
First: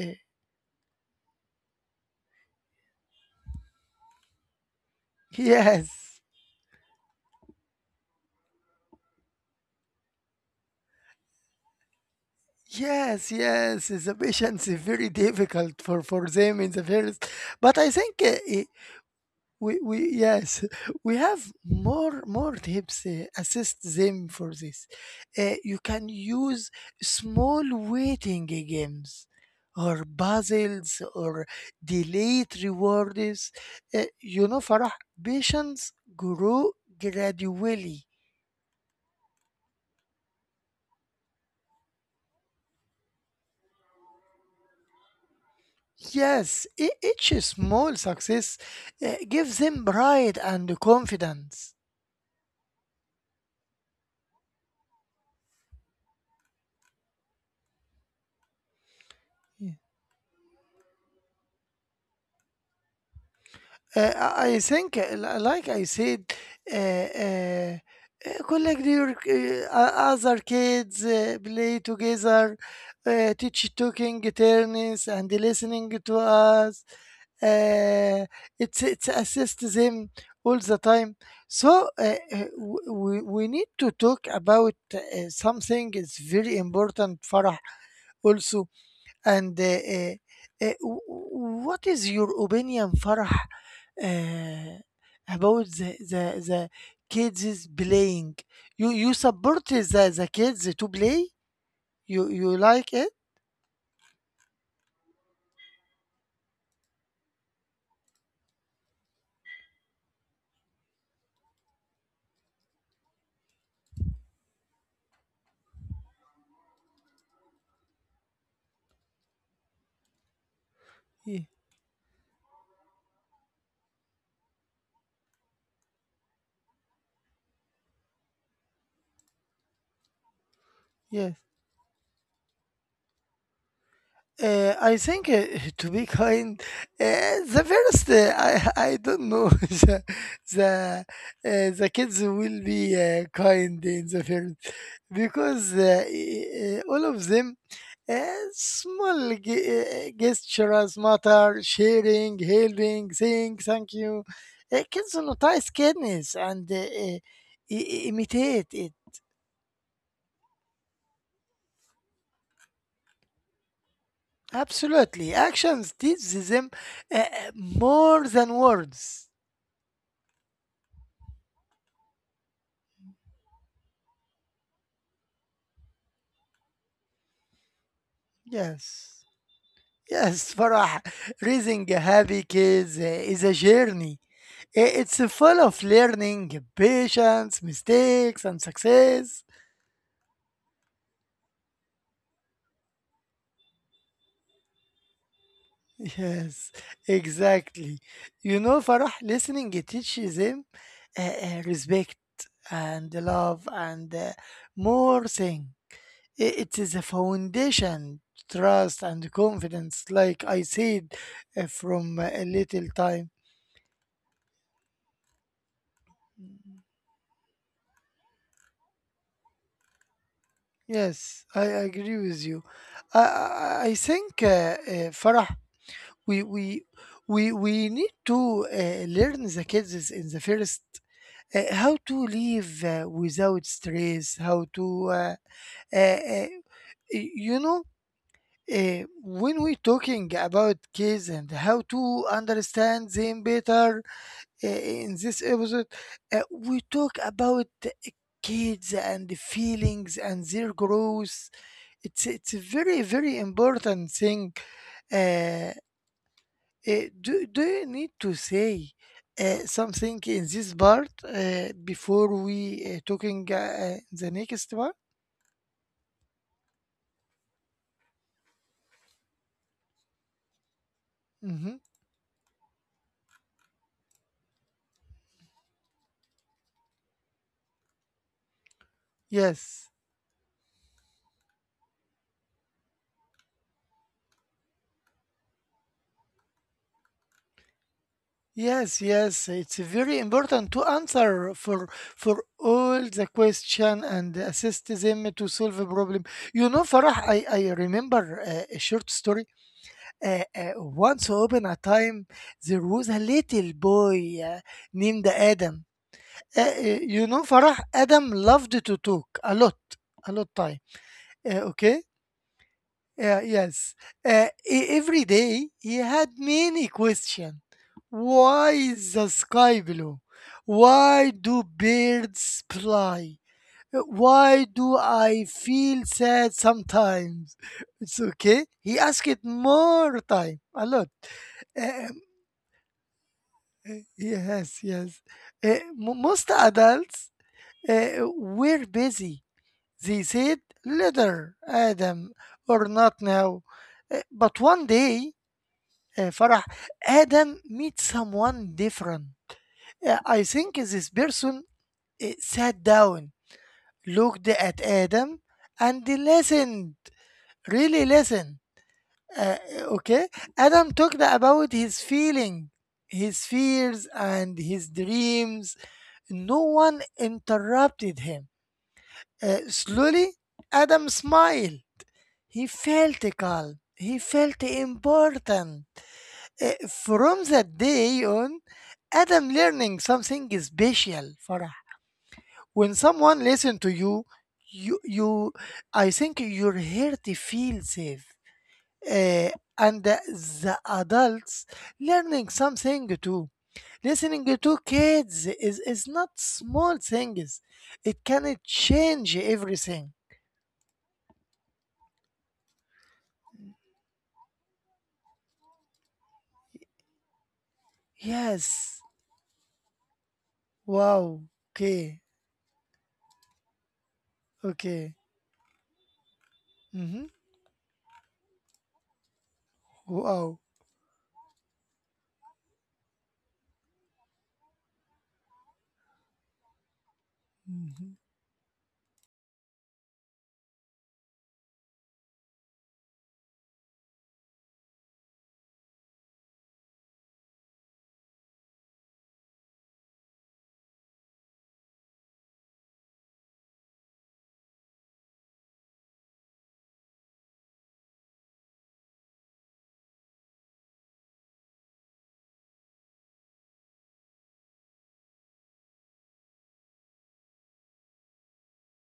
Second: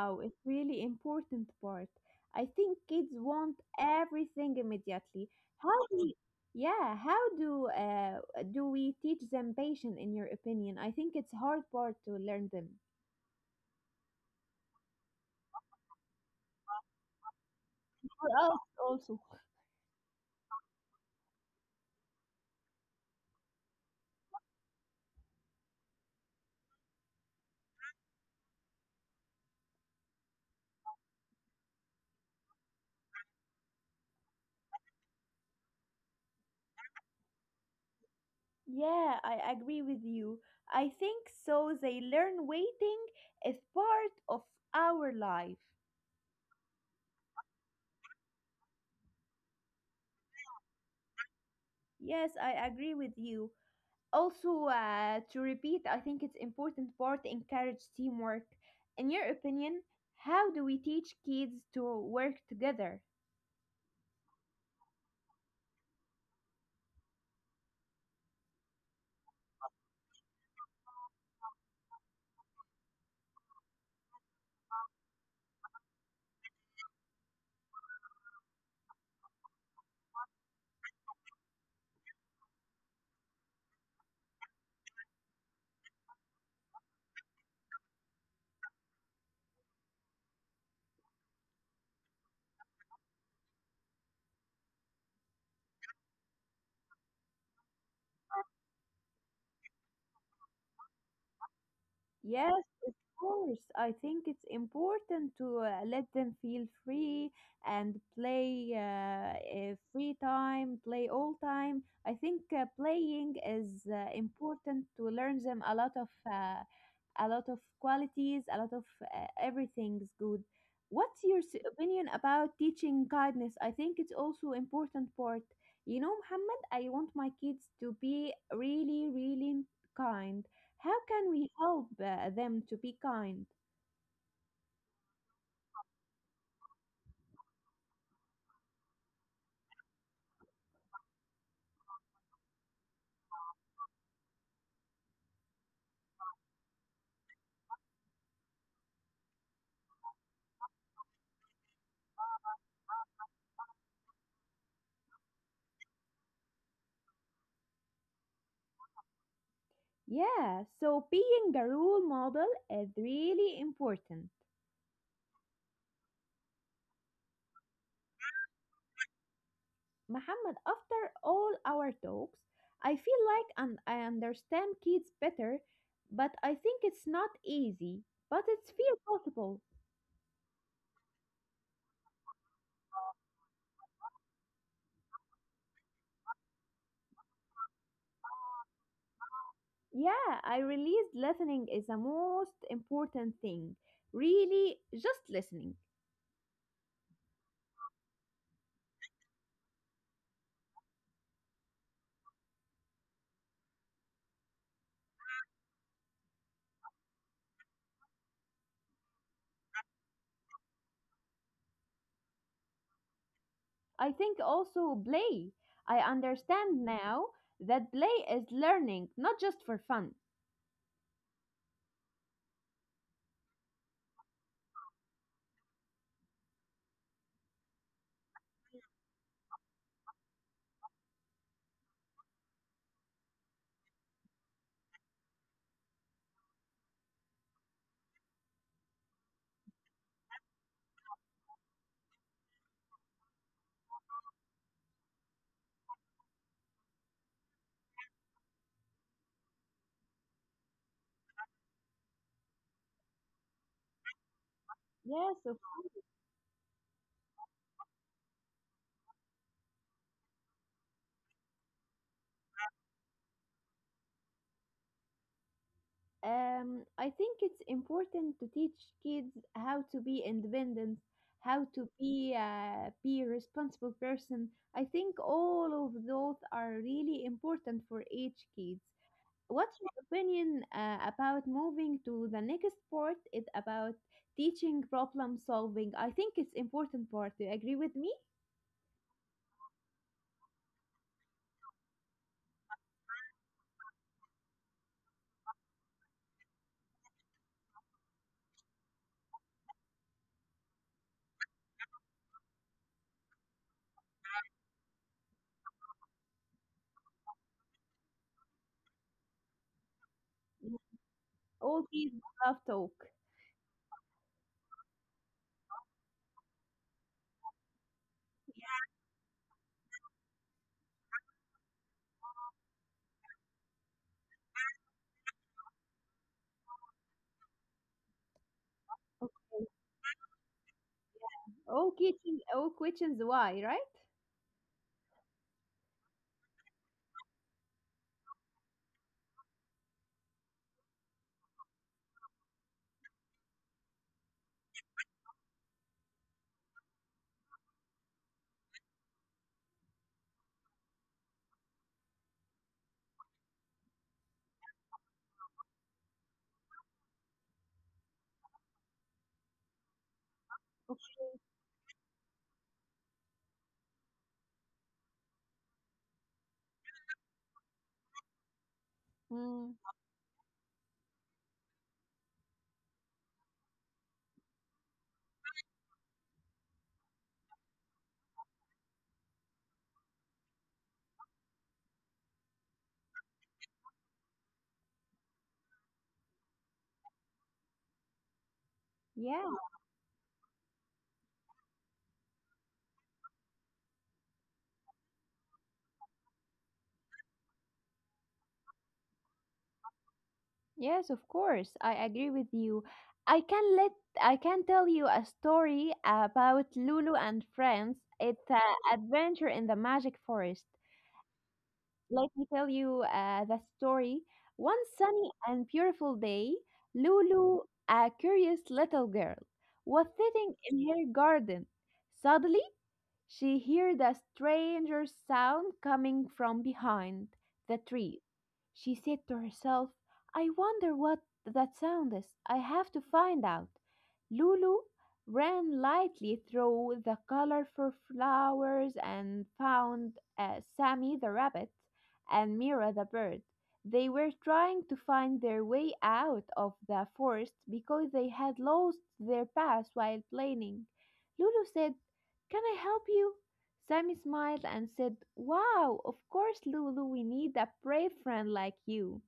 [SPEAKER 2] Uh,
[SPEAKER 1] it's really important part. I think kids want everything immediately. How do we,
[SPEAKER 2] yes,
[SPEAKER 1] yeah, how do do we teach them patience in your opinion? I think it's hard part to learn them.
[SPEAKER 2] yes, Yes. The patience is very difficult for them in the first, but I think
[SPEAKER 1] For us also.
[SPEAKER 2] we yes we have more tips assist them for this. You can use small waiting games or puzzles or delayed rewards. You know, Farah, patience grow gradually.
[SPEAKER 1] Yeah, I agree with you. I think so they learn waiting is part of our life.
[SPEAKER 2] Yes. Each small success gives them pride and confidence.
[SPEAKER 1] Yes, I agree with you. Also, to repeat, I think it's important part encourage teamwork. In your
[SPEAKER 2] Yes.
[SPEAKER 1] opinion, how do we teach kids to work together?
[SPEAKER 2] I think, like I said, uh, uh, collect your other kids, play together, teach talking turns and listening to us. Uh, it's assist them all the time. So we need to talk about something is very important, Farah, also. And uh, w- what is your opinion, Farah, uh, about the kids is playing? You support the kids to play? You
[SPEAKER 1] Yes,
[SPEAKER 2] like
[SPEAKER 1] of
[SPEAKER 2] it?
[SPEAKER 1] course. I think it's important to let them feel free and play free time, play all time. I think playing is important to learn them a lot of qualities, a lot of everything's good. What's your
[SPEAKER 2] Ye-
[SPEAKER 1] opinion about teaching kindness? I think it's also important part. You know, Muhammad, I want my kids to be really, really kind. How can
[SPEAKER 2] Yes.
[SPEAKER 1] we help them to be kind?
[SPEAKER 2] I think, to be kind, uh, the first I I don't know. The, the kids will be kind in the first because all of them uh, small ge- gestures matter, sharing, helping, saying thank you. Kids notice kindness and imitate it.
[SPEAKER 1] Yeah, so being a role model is really important.
[SPEAKER 2] Absolutely, actions teach them more than words.
[SPEAKER 1] Muhammad, after all our talks, I feel like and I understand kids better, but I think it's not easy, but it's feel
[SPEAKER 2] Yes,
[SPEAKER 1] possible.
[SPEAKER 2] yes, Farah. Raising happy kids is a journey. It's full of learning, patience, mistakes, and success.
[SPEAKER 1] Yeah, I realized listening is the most important thing. Really, just listening.
[SPEAKER 2] Yes, exactly. You know, Farah, listening it teaches him respect and love and more thing. It is a foundation, trust and confidence, like I said from a little time.
[SPEAKER 1] I think also play. I understand now that play is learning, not just for fun.
[SPEAKER 2] Yes, I agree with you. I think Farah, we we we need to learn the kids in the first how to live without stress, how to uh, uh, you know, when we talking about kids and how to understand them better in this episode, we talk about kids and feelings and their growth. It's a very, very important thing.
[SPEAKER 1] Yes, of-
[SPEAKER 2] Uh, do you need to say something in this part before we talking the next one?
[SPEAKER 1] I think it's important to teach kids how to be independent, how
[SPEAKER 2] Hmm.
[SPEAKER 1] to be a responsible person. I think all of those are really important for each kids. What's your
[SPEAKER 2] Yes.
[SPEAKER 1] opinion about moving to the next part? It's about teaching problem solving. I think it's important part. Do you agree with me?
[SPEAKER 2] Yes, yes, it's very important to answer for all the question and assist them to solve a problem. You know, Farah, I remember a short story. Once upon a time, there was a little boy named Adam. You know, Farah, Adam loved to talk a lot
[SPEAKER 1] Mm.
[SPEAKER 2] time.
[SPEAKER 1] All
[SPEAKER 2] Okay?
[SPEAKER 1] kids love talk.
[SPEAKER 2] Yeah, yes. Every day, he had many questions. Why is the sky blue? Why do birds fly? Why do I feel sad sometimes? It's okay. He asked more time, a lot.
[SPEAKER 1] All
[SPEAKER 2] Uh,
[SPEAKER 1] teaching, all questions why, right?
[SPEAKER 2] Yes, yes. Most adults uh, were busy. They said later, Adam, or not now. But one day, Farah, Adam meets someone different. I think this person sat down, looked at Adam, and listened. Really listened. Uh, okay? Adam talked about his feeling, his fears, and his dreams. No one interrupted him.
[SPEAKER 1] Mm.
[SPEAKER 2] Slowly, Adam smiled. He felt calm. He felt important. From that day on, Adam learning something special, Farah. When someone listen to you, you, you, I think you're here to feel safe.
[SPEAKER 1] Yeah.
[SPEAKER 2] Uh, and the adults learning something too. Listening to kids is not small things. It can change everything.
[SPEAKER 1] Yes, of course. I agree with you. I can let I can tell you a story about Lulu and friends. It's an
[SPEAKER 2] Yes.
[SPEAKER 1] adventure in the magic forest.
[SPEAKER 2] Wow.
[SPEAKER 1] Let
[SPEAKER 2] Okay.
[SPEAKER 1] me tell you the story. One
[SPEAKER 2] Okay.
[SPEAKER 1] sunny and beautiful day,
[SPEAKER 2] Mm-hmm.
[SPEAKER 1] Lulu, a curious little girl, was sitting
[SPEAKER 2] Wow.
[SPEAKER 1] in her garden. Suddenly, she heard a strange sound coming from behind the trees.
[SPEAKER 2] Hmm.
[SPEAKER 1] She said to herself, I wonder what that sound is. I have to find out. Lulu ran lightly through the colorful flowers and found Sammy the rabbit and Mira the bird. They were trying to find their way out of the forest because they had lost their path while playing. Lulu said, can I help you? Sammy smiled and said, Wow, of course, Lulu, we need a brave friend like you.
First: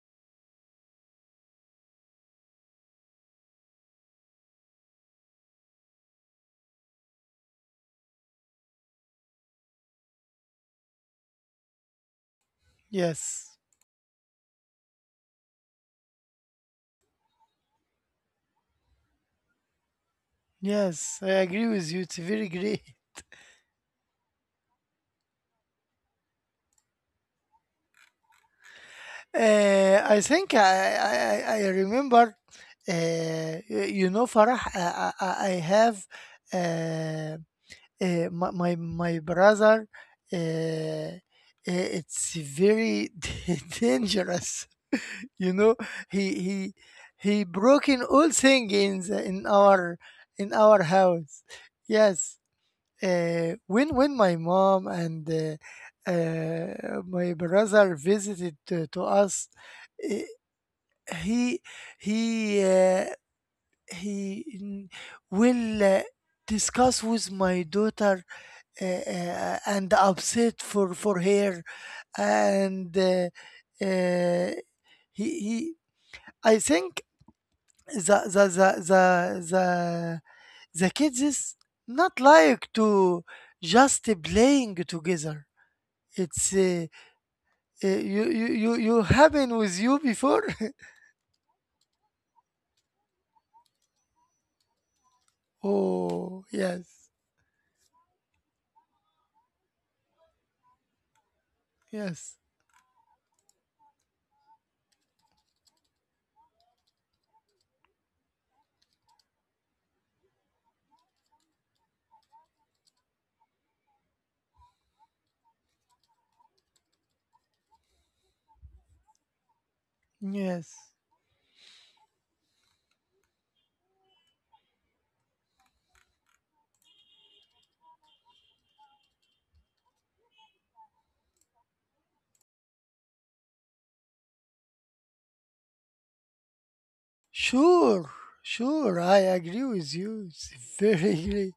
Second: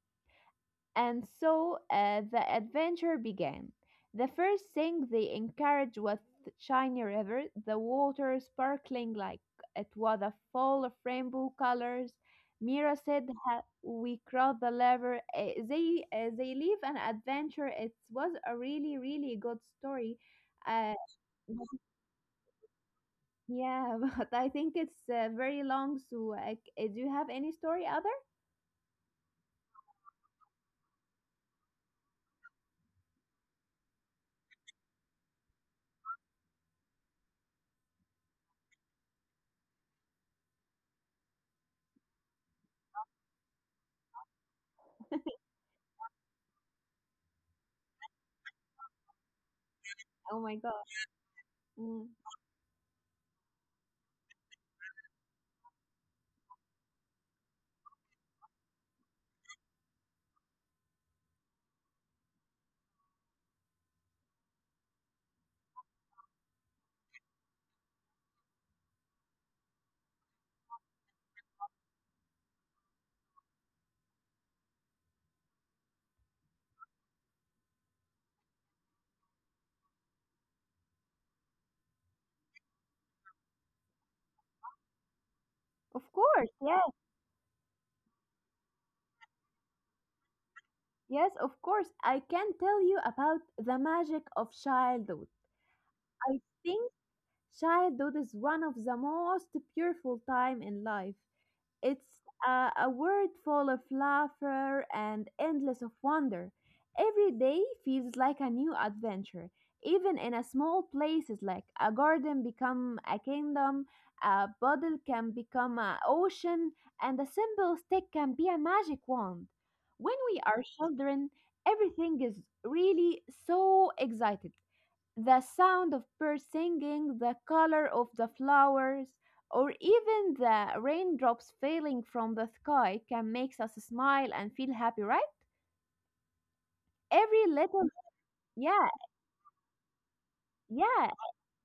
[SPEAKER 1] And so the adventure began. The first thing they encouraged was the Shiny River, the water sparkling like it was a fall of rainbow colors. Mira said,
[SPEAKER 2] Yes.
[SPEAKER 1] "We crossed the river." They live an adventure. It was a really good story. Uh,
[SPEAKER 2] Yes. I agree with you. It's very great.
[SPEAKER 1] yeah, but I think it's very long. So, do you have any story other?
[SPEAKER 2] I think I remember, you know, Farah, I have uh, my brother, uh, uh, it's very dangerous. You know, he he he broken all thing in the,
[SPEAKER 1] Oh my
[SPEAKER 2] in
[SPEAKER 1] God.
[SPEAKER 2] our house.
[SPEAKER 1] Mm.
[SPEAKER 2] Yes. When my mom and my brother visited to us, uh, he he uh, he will discuss with my daughter and upset for her and uh, he I think the the the the the, the kids is not like to just playing together.
[SPEAKER 1] Of course,
[SPEAKER 2] It's
[SPEAKER 1] yes,
[SPEAKER 2] uh, you happen with you before.
[SPEAKER 1] yes, of course. I can tell you about the magic of childhood. I
[SPEAKER 2] Oh
[SPEAKER 1] think
[SPEAKER 2] yes.
[SPEAKER 1] childhood is one of the most beautiful time in life. It's
[SPEAKER 2] Yes,
[SPEAKER 1] a world full of laughter and endless of wonder. Every day feels like a new adventure, even in a small places like a garden become a kingdom, a bottle can become an ocean, and a simple stick can be a magic wand. When we are
[SPEAKER 2] yes.
[SPEAKER 1] children, everything is really so excited. The sound of birds singing, the color of the flowers, or even the raindrops falling from the sky can make us smile and feel happy, right? Every little,
[SPEAKER 2] Sure,
[SPEAKER 1] yeah,
[SPEAKER 2] sure, I agree with you. It's
[SPEAKER 1] yeah,
[SPEAKER 2] very agree.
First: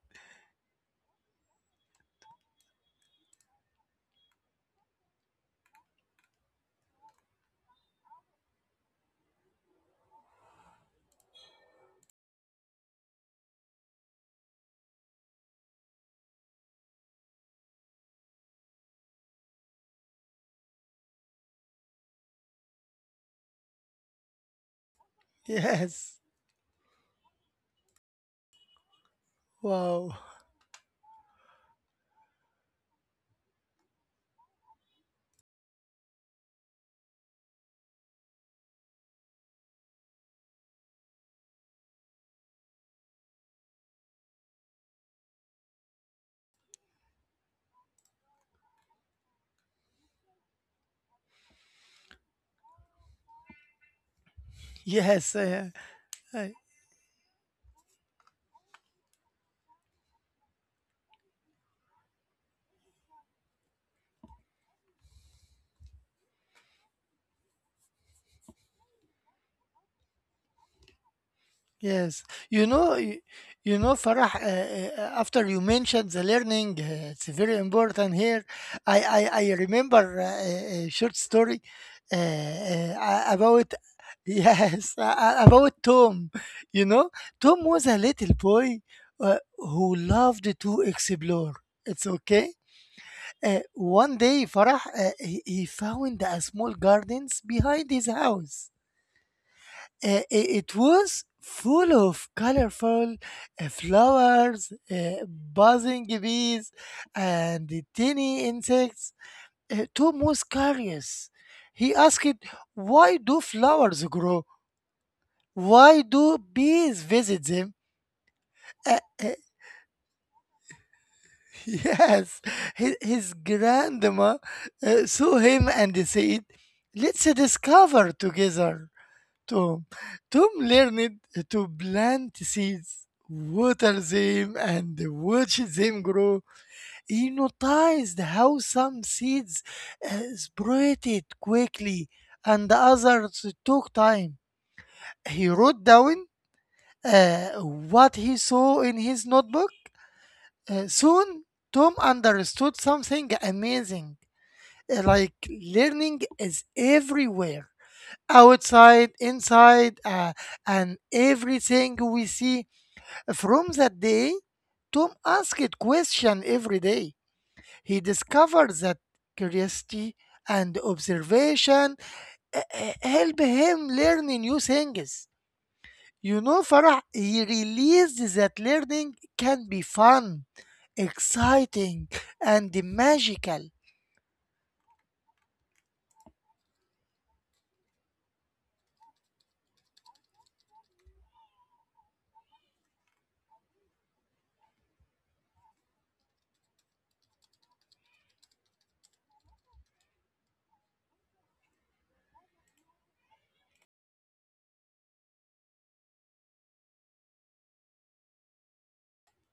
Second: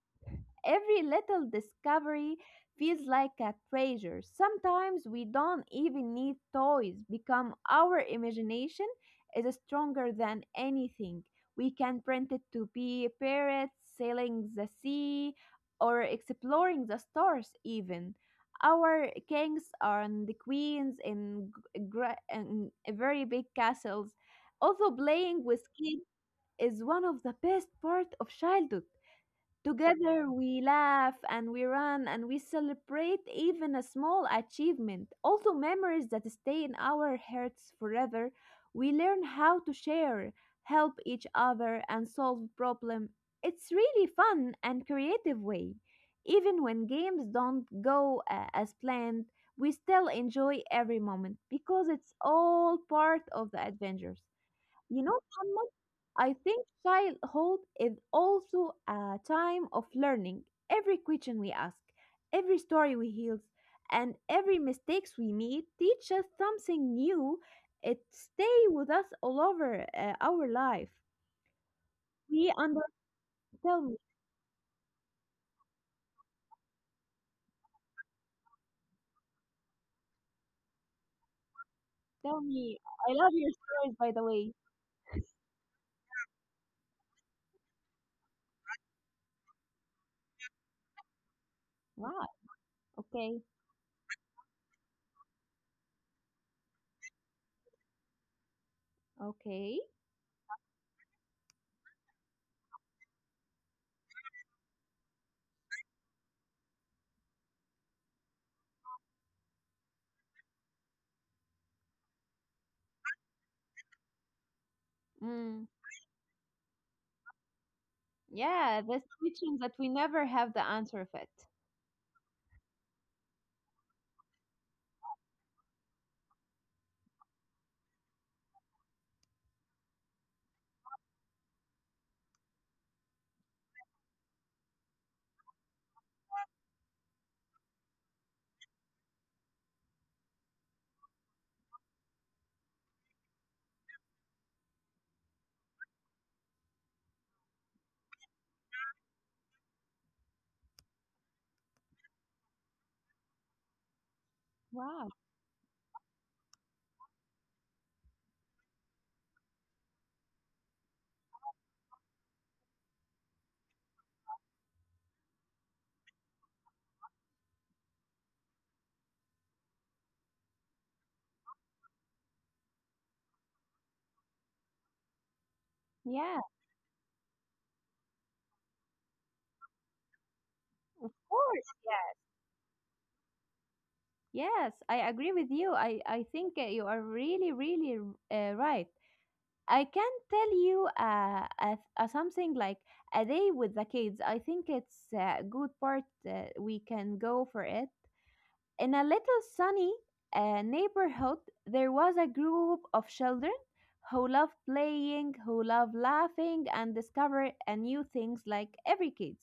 [SPEAKER 1] every little discovery feels like a treasure. Sometimes we don't even need toys because our imagination is stronger than anything. We can print it to be parrots sailing the sea or exploring the stars, even. Our kings and the queens in very big castles. Also, playing with kids
[SPEAKER 2] Yes.
[SPEAKER 1] is one of the best part of childhood.
[SPEAKER 2] Wow.
[SPEAKER 1] Together we laugh and we run and we celebrate even a small achievement. Also, memories that stay in our hearts forever. We learn how to share, help each other, and solve problems. It's really fun and creative way. Even when games don't go as planned, we still enjoy every moment because it's all part of the adventures. You know,
[SPEAKER 2] Yes, uh,
[SPEAKER 1] Muhammad, I
[SPEAKER 2] uh,
[SPEAKER 1] think childhood is also a time of learning. Every question we ask, every story we hear, and every mistakes we make teach us something new. It stay with us all over our life.
[SPEAKER 2] yes.
[SPEAKER 1] We
[SPEAKER 2] You
[SPEAKER 1] under
[SPEAKER 2] know, you
[SPEAKER 1] tell
[SPEAKER 2] know,
[SPEAKER 1] me,
[SPEAKER 2] Farah. After you mentioned the learning, it's very important here. I remember a a short story
[SPEAKER 1] tell me. I love your
[SPEAKER 2] about
[SPEAKER 1] stories, by the way.
[SPEAKER 2] yes about Tom. You know, Tom was a little boy who loved to explore. It's
[SPEAKER 1] Wow.
[SPEAKER 2] okay.
[SPEAKER 1] Okay.
[SPEAKER 2] One day, Farah, he found a small gardens behind his house.
[SPEAKER 1] Okay.
[SPEAKER 2] It was full of colorful flowers, buzzing bees, and tiny insects. Tom was curious. He asked, why do flowers grow?
[SPEAKER 1] Mm.
[SPEAKER 2] Why do bees visit them?
[SPEAKER 1] Yeah,
[SPEAKER 2] Uh,
[SPEAKER 1] this
[SPEAKER 2] uh,
[SPEAKER 1] question that we never have the answer of it.
[SPEAKER 2] yes, his grandma saw him and said, let's discover together, Tom. Tom learned to plant seeds, water them, and watch them grow. He noticed how some seeds sprouted quickly and others took time. He wrote down what he saw in his notebook. Soon, Tom understood something amazing.
[SPEAKER 1] Wow.
[SPEAKER 2] Like learning is everywhere. Outside, inside, and everything we see. From that day, Tom asked question every day. He discovered that curiosity and observation help him learn new things. You
[SPEAKER 1] Yeah,
[SPEAKER 2] know, Farah, he realized that learning can be fun,
[SPEAKER 1] of course.
[SPEAKER 2] exciting, and magical.
[SPEAKER 1] Yes, I agree with you. I think you are really, really right. I can tell you a something like a day with the kids. I think it's a good part. We can go for it. In a little sunny neighborhood, there was a group of children who loved playing, who loved laughing, and discover a new things like every kids.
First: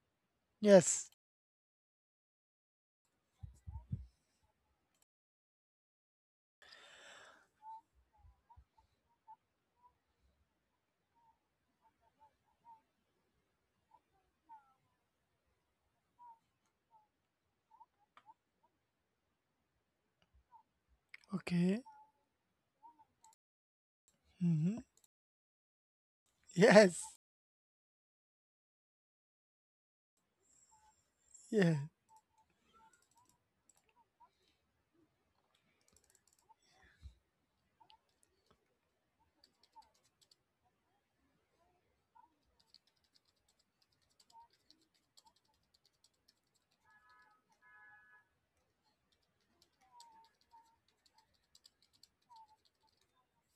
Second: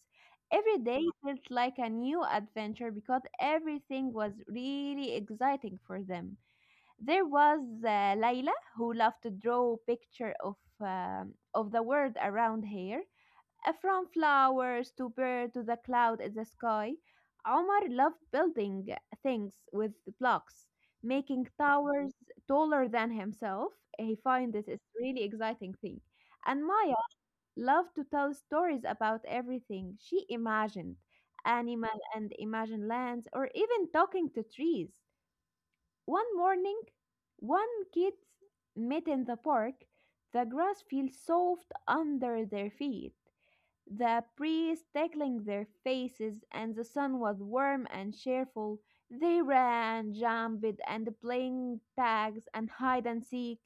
[SPEAKER 1] Every day
[SPEAKER 2] Yes.
[SPEAKER 1] felt like a new adventure because everything was really exciting for them. There was uh, Layla who loved to draw picture of the world around here. F-rom flowers to bird to the cloud in the sky, Omar loved building things with blocks, making
[SPEAKER 2] Okay.
[SPEAKER 1] towers taller than himself. He finds this is
[SPEAKER 2] Mhm.
[SPEAKER 1] really exciting thing. And Maya
[SPEAKER 2] Yes.
[SPEAKER 1] loved to tell stories about everything she imagined,
[SPEAKER 2] Yeah.
[SPEAKER 1] animal and imagined lands, or even talking to trees. One morning, one kids met in the park. The grass feels soft under their feet the breeze tickling their faces, and the sun was warm and cheerful. They ran, jumped, and playing tags and hide and seek.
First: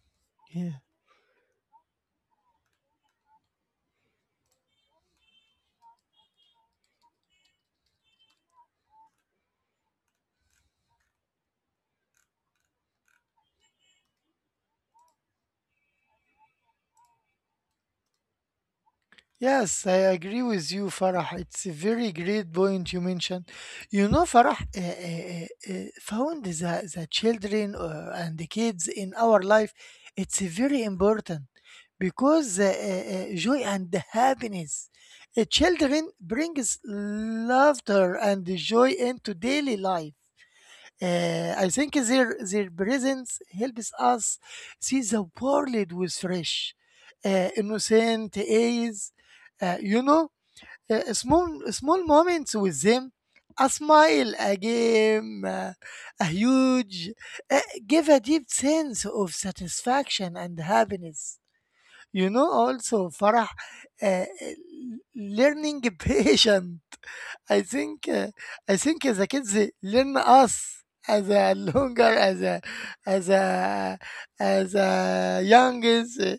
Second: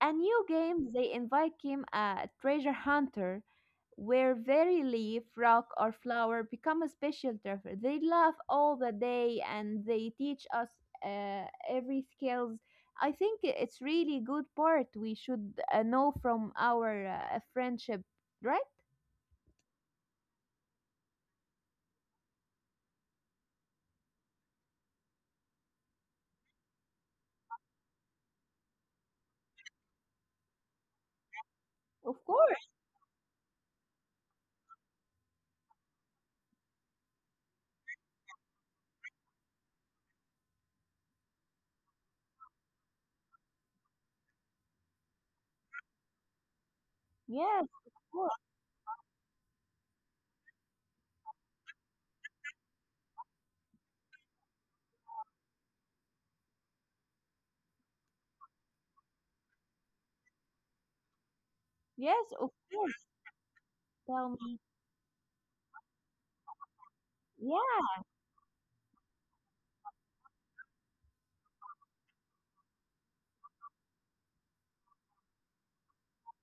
[SPEAKER 1] A new
[SPEAKER 2] Yeah.
[SPEAKER 1] game they invite him a treasure hunter, where very leaf, rock, or flower become a special treasure. They laugh all the day and they teach us every skills. I think it's really good part we should know from our friendship, right?
[SPEAKER 2] Yes, I agree with you, Farah. It's a very great point you mentioned. You know, Farah, found the children and the kids in our life. It's very important
[SPEAKER 1] Of
[SPEAKER 2] because
[SPEAKER 1] course.
[SPEAKER 2] the joy and the happiness. Children brings laughter and joy into daily life. I think their presence helps us see the world with fresh,
[SPEAKER 1] Yes. Course.
[SPEAKER 2] innocent eyes. You know, small moments with them, a smile, a game, a huge, uh, give a deep sense of satisfaction and happiness. You
[SPEAKER 1] Yes, of
[SPEAKER 2] know,
[SPEAKER 1] course.
[SPEAKER 2] also, Farah, uh,
[SPEAKER 1] Tell me.
[SPEAKER 2] learning patience. I
[SPEAKER 1] Yeah,
[SPEAKER 2] think uh, I think the kids they learn us as a longer as a as a as a youngest uh,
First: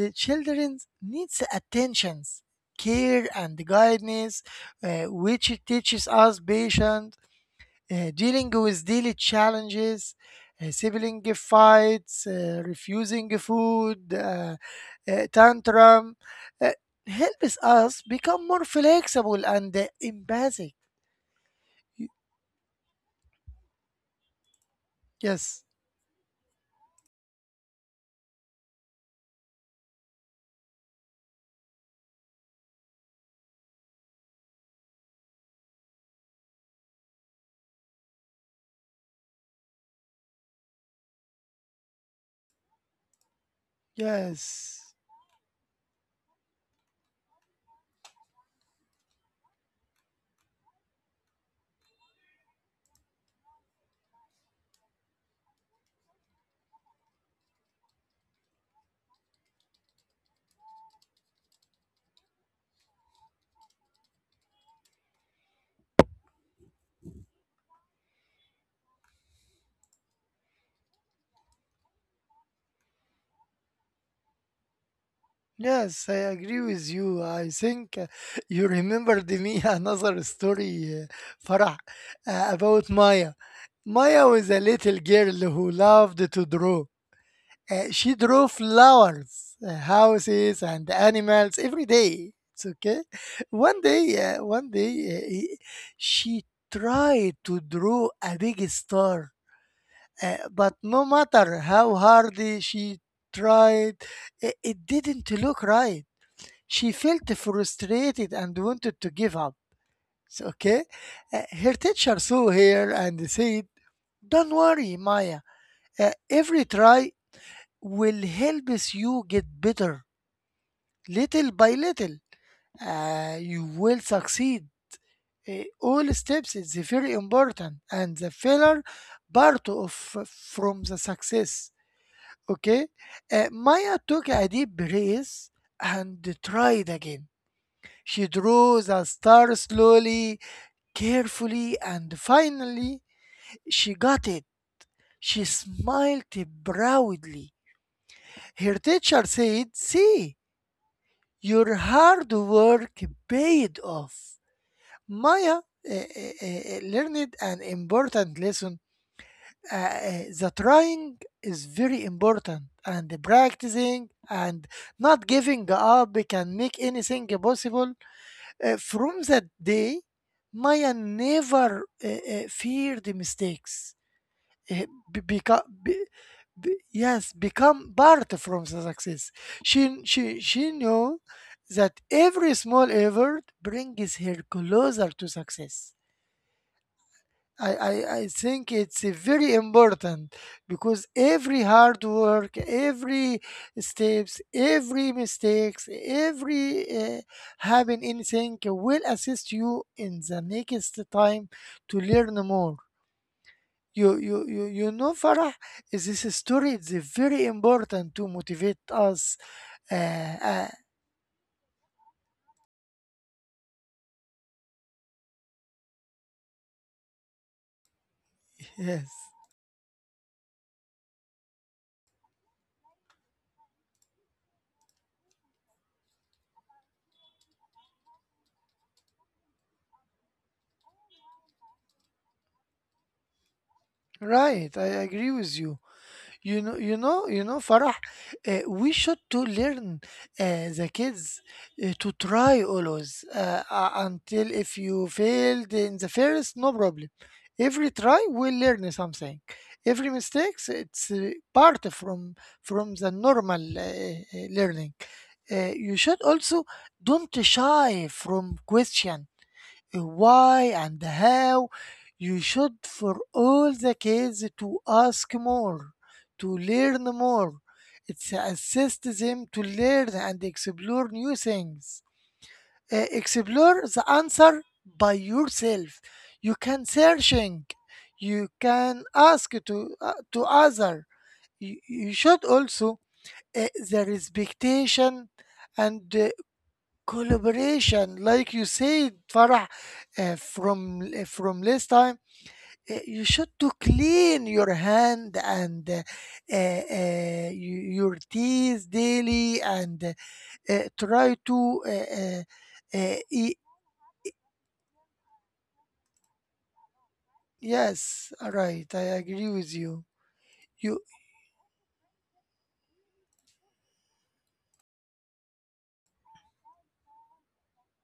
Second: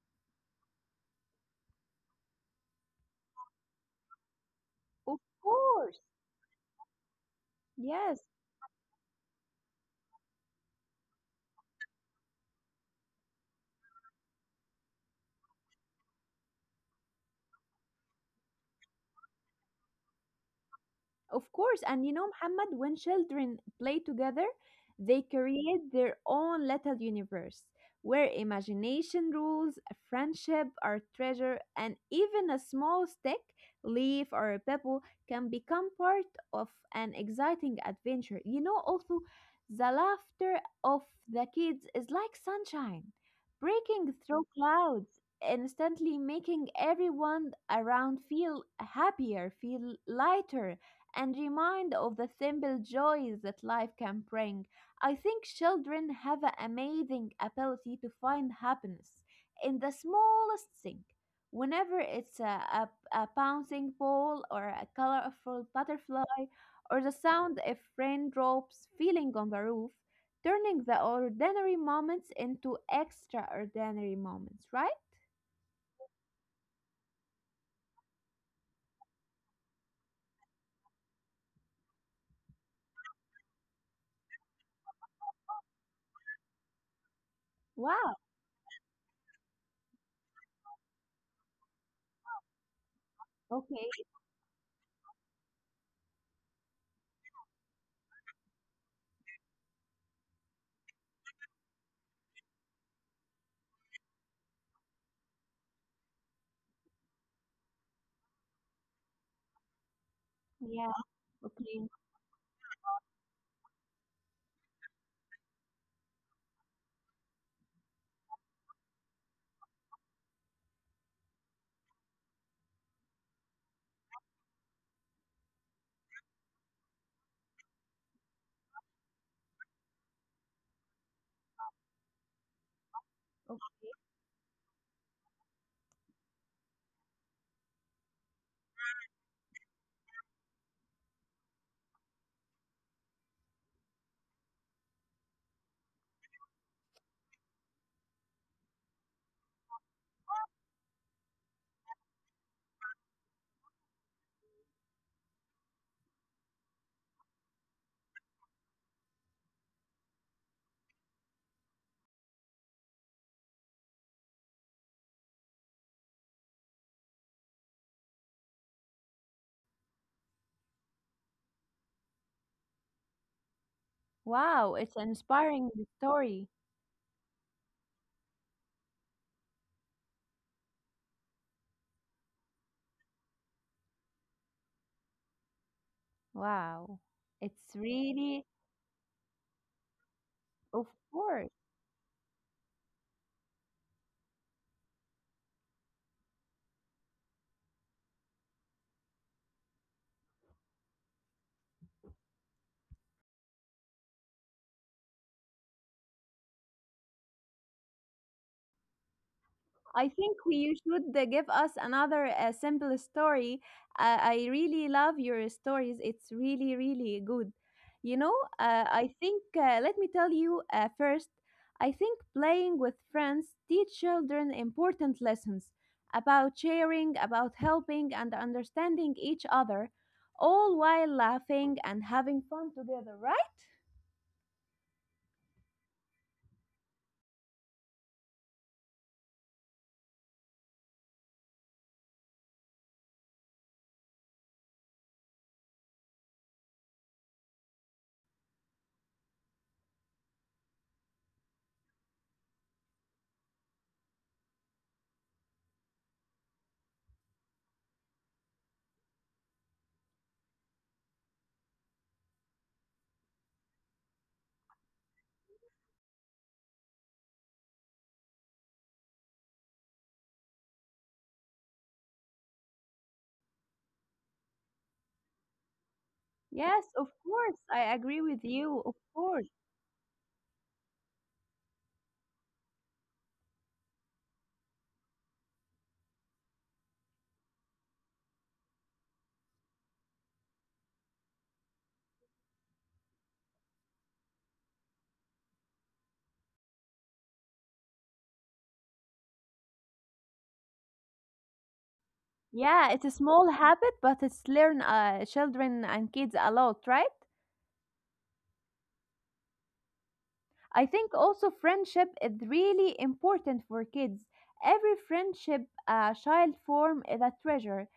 [SPEAKER 2] uh, children needs attentions, care and guidance
[SPEAKER 1] of
[SPEAKER 2] which
[SPEAKER 1] course.
[SPEAKER 2] teaches us patience,
[SPEAKER 1] Yes,
[SPEAKER 2] dealing with daily challenges, sibling fights, refusing food, tantrum, uh, helps us become more flexible and empathic.
[SPEAKER 1] of course, and you
[SPEAKER 2] Y-
[SPEAKER 1] know, Muhammad, when children play together, they
[SPEAKER 2] Yes,
[SPEAKER 1] create their own little universe where imagination rules, a friendship, or treasure, and even a small stick, leaf, or a pebble can become part of an exciting adventure. You know, also, the laughter of the kids is like sunshine, breaking through
[SPEAKER 2] yes,
[SPEAKER 1] clouds, instantly making everyone around feel happier, feel lighter and remind of the simple joys that life can bring. I think children have an amazing ability to find happiness in the smallest thing. Whenever it's a bouncing ball or a colorful butterfly or the sound of raindrops falling on the roof, turning the ordinary moments into extraordinary moments, right?
[SPEAKER 2] yes, I agree with you. I think you remembered me another story, Farah, about Maya. Maya was a little girl who loved to draw.
[SPEAKER 1] Wow.
[SPEAKER 2] She drew flowers, houses, and animals every day. It's okay. One
[SPEAKER 1] Okay.
[SPEAKER 2] day, uh, one day, uh, i- she tried to draw a big star. But no matter how hard she tried, it didn't look right. She felt frustrated and wanted to give up. So, okay?
[SPEAKER 1] Yeah.
[SPEAKER 2] Her
[SPEAKER 1] Okay.
[SPEAKER 2] teacher saw her and said, don't worry, Maya. Every try will help you get better. Little by little, you will succeed. All steps is very important, and the failure part of from the success. Okay?
[SPEAKER 1] Okay.
[SPEAKER 2] Maya took a deep breath and tried again. She drew the star slowly, carefully, and finally she got it. She smiled proudly. Her teacher said, See, your hard work paid off. Maya learned an important lesson, the trying is very important and the practicing and not giving up can make anything possible. From that day, Maya never feared mistakes.
[SPEAKER 1] Wow.
[SPEAKER 2] Uh,
[SPEAKER 1] It's an
[SPEAKER 2] be, beca-
[SPEAKER 1] inspiring story.
[SPEAKER 2] be- Yes, become part from the success. She she knew that every small effort brings her closer to success.
[SPEAKER 1] Wow. It's
[SPEAKER 2] I
[SPEAKER 1] really,
[SPEAKER 2] think it's very important
[SPEAKER 1] of
[SPEAKER 2] because
[SPEAKER 1] course.
[SPEAKER 2] every hard work, every steps, every mistakes, every having anything will assist you in the next time to learn more. You know, Farah, is this story is very important to motivate us. Uh,
[SPEAKER 1] I think we
[SPEAKER 2] uh,
[SPEAKER 1] you should give us another simple story. I really love your stories. It's really, really good. You know,
[SPEAKER 2] yes,
[SPEAKER 1] I think, let me tell you first, I think playing with friends teach children important lessons about sharing, about helping, and understanding each other, all while laughing and having fun together, right?
[SPEAKER 2] right. I agree with you. You know, Farah, we should to learn the kids to try always until if you failed in the first, no problem. Every try will learn something. Every mistakes, it's part from the normal learning. You should also don't shy from question, why and how. You should for all the kids to ask more, to learn more. It assists them to learn and explore new things. Explore the answer by yourself. You can
[SPEAKER 1] Yes, of
[SPEAKER 2] searching,
[SPEAKER 1] course. I agree
[SPEAKER 2] you
[SPEAKER 1] with you.
[SPEAKER 2] can
[SPEAKER 1] Of course.
[SPEAKER 2] ask to uh, to other. You you should also the respectation and collaboration like you said, Farah, from last time. You should to clean your hand and uh, y- your teeth daily and try to
[SPEAKER 1] Yeah, it's a small
[SPEAKER 2] eat.
[SPEAKER 1] habit, but it's learn children and kids a lot, right?
[SPEAKER 2] Yes, right, I agree with you.
[SPEAKER 1] I
[SPEAKER 2] you
[SPEAKER 1] think also friendship is really important for kids. Every friendship a child form is a treasure,